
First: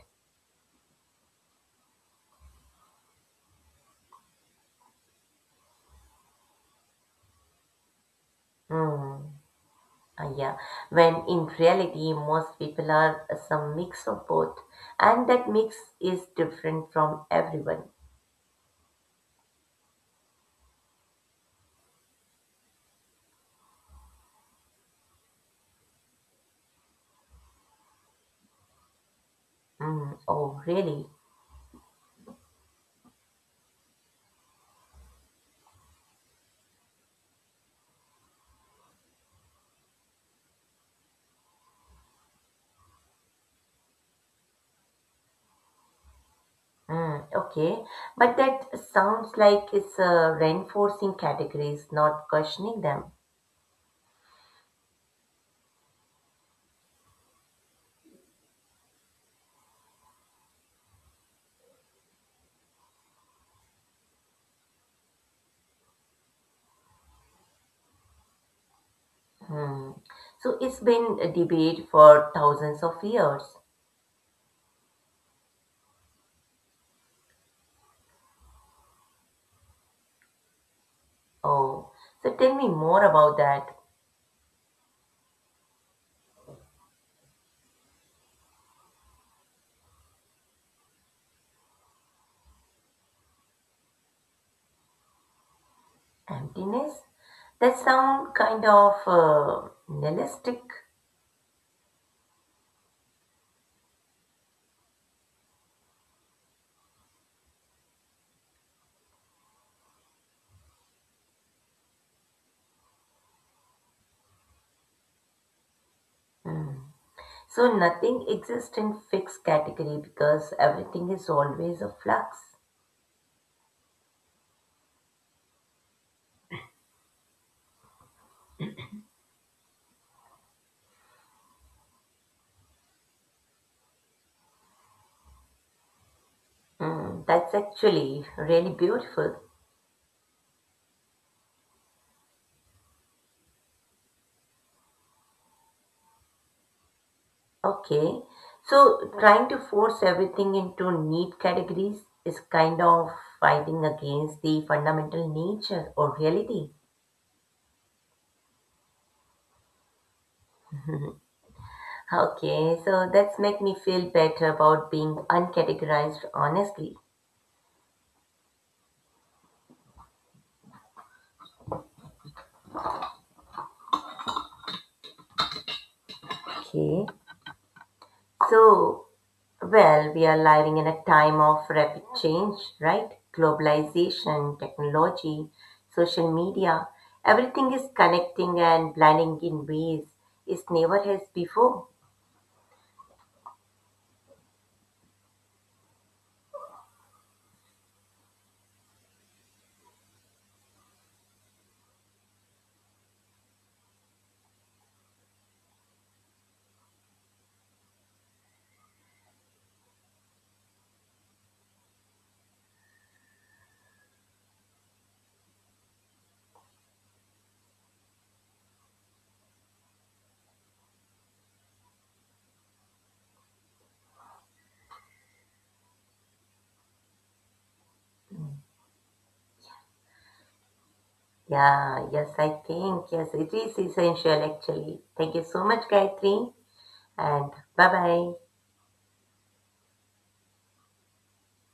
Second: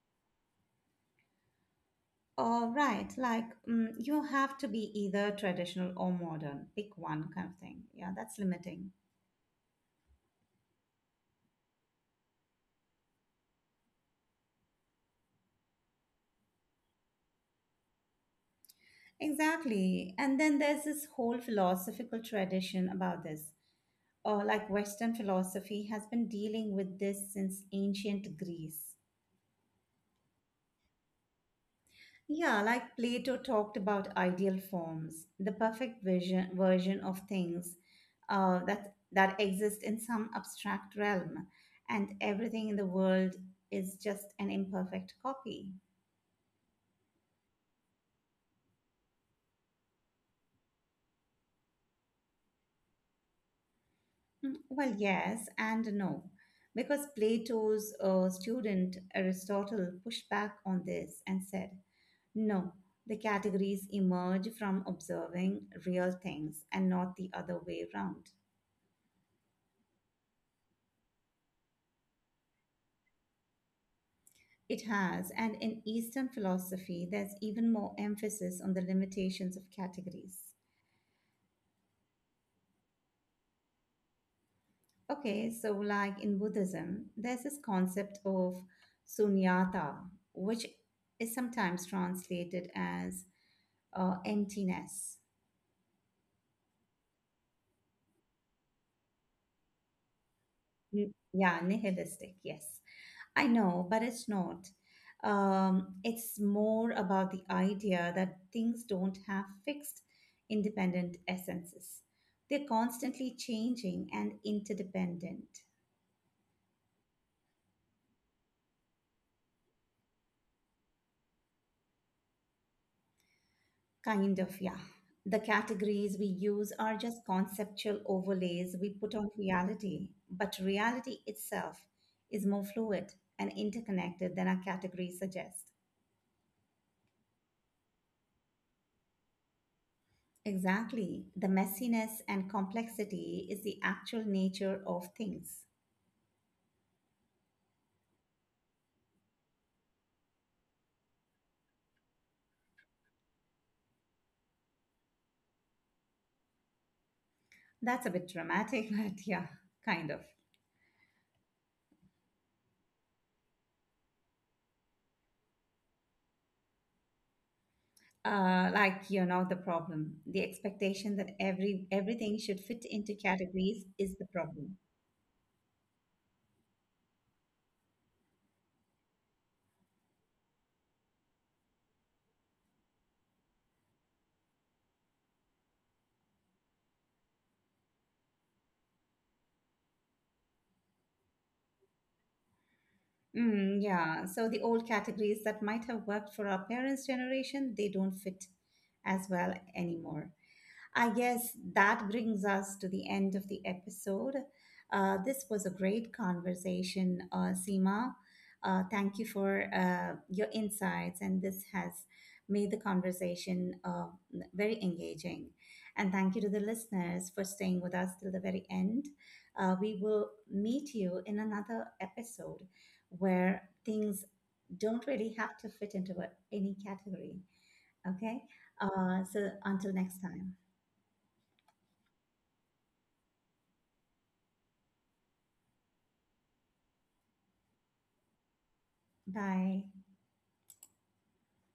Speaker 1: All right, like mm, you have to be either traditional or modern, pick one kind of thing. Yeah, that's limiting.
Speaker 2: Mm. Uh, yeah, when in reality most people are uh, some mix of both, and that mix is different from everyone.
Speaker 1: Exactly. And then there's this whole philosophical tradition about this. Or like Western philosophy has been dealing with this since ancient Greece.
Speaker 2: Mm. Oh, really?
Speaker 1: Yeah, like Plato talked about ideal forms, the perfect version version of things uh, that that exist in some abstract realm, and everything in the world is just an imperfect copy.
Speaker 2: Mm. Okay, but that sounds like it's uh, reinforcing categories, not questioning them.
Speaker 1: Mm, well, yes and no, because Plato's uh, student Aristotle pushed back on this and said, no, the categories emerge from observing real things and not the other way around.
Speaker 2: Hmm. So it's been a debate for thousands of years.
Speaker 1: It has, and in Eastern philosophy, there's even more emphasis on the limitations of categories.
Speaker 2: Oh, so tell me more about that
Speaker 1: Okay, so like in Buddhism, there's this concept of sunyata, which is sometimes translated as uh, emptiness.
Speaker 2: emptiness. That sound kind of uh, nihilistic.
Speaker 1: N- Yeah, nihilistic, yes. I know, but it's not. Um, it's more about the idea that things don't have fixed independent essences. They're constantly changing and interdependent.
Speaker 2: Hmm. So nothing exists in fixed category because everything is always a flux.
Speaker 1: Kind of, yeah. The categories we use are just conceptual overlays we put on reality, but reality itself is more fluid and interconnected than our categories suggest.
Speaker 2: Hmm, that's actually really beautiful.
Speaker 1: Exactly. The messiness and complexity is the actual nature of things.
Speaker 2: Okay, so trying to force everything into neat categories is kind of fighting against the fundamental nature or reality.
Speaker 1: That's a bit dramatic, but yeah, kind of.
Speaker 2: Okay, so that's make me feel better about being uncategorized honestly.
Speaker 1: Uh, like you know the problem. The expectation that every everything should fit into categories is the problem.
Speaker 2: Okay. So, well, we are living in a time of rapid change, right? Globalization, technology, social media, everything is connecting and blending in ways it never has before.
Speaker 1: Mm, yeah. So the old categories that might have worked for our parents' generation, they don't fit as well anymore. I guess that brings us to the end of the episode. Uh, this was a great conversation, uh, Seema. Uh, thank you for uh, your insights, and this has made the conversation uh, very engaging. And thank you to the listeners for staying with us till the very end. Uh, we will meet you in another episode where things don't really have to fit into a- any category. Okay? Uh, so until next time.
Speaker 2: Yeah, yes, I think, yes, it is essential actually. Thank you so much, Gayatri, and bye bye.
Speaker 1: Bye.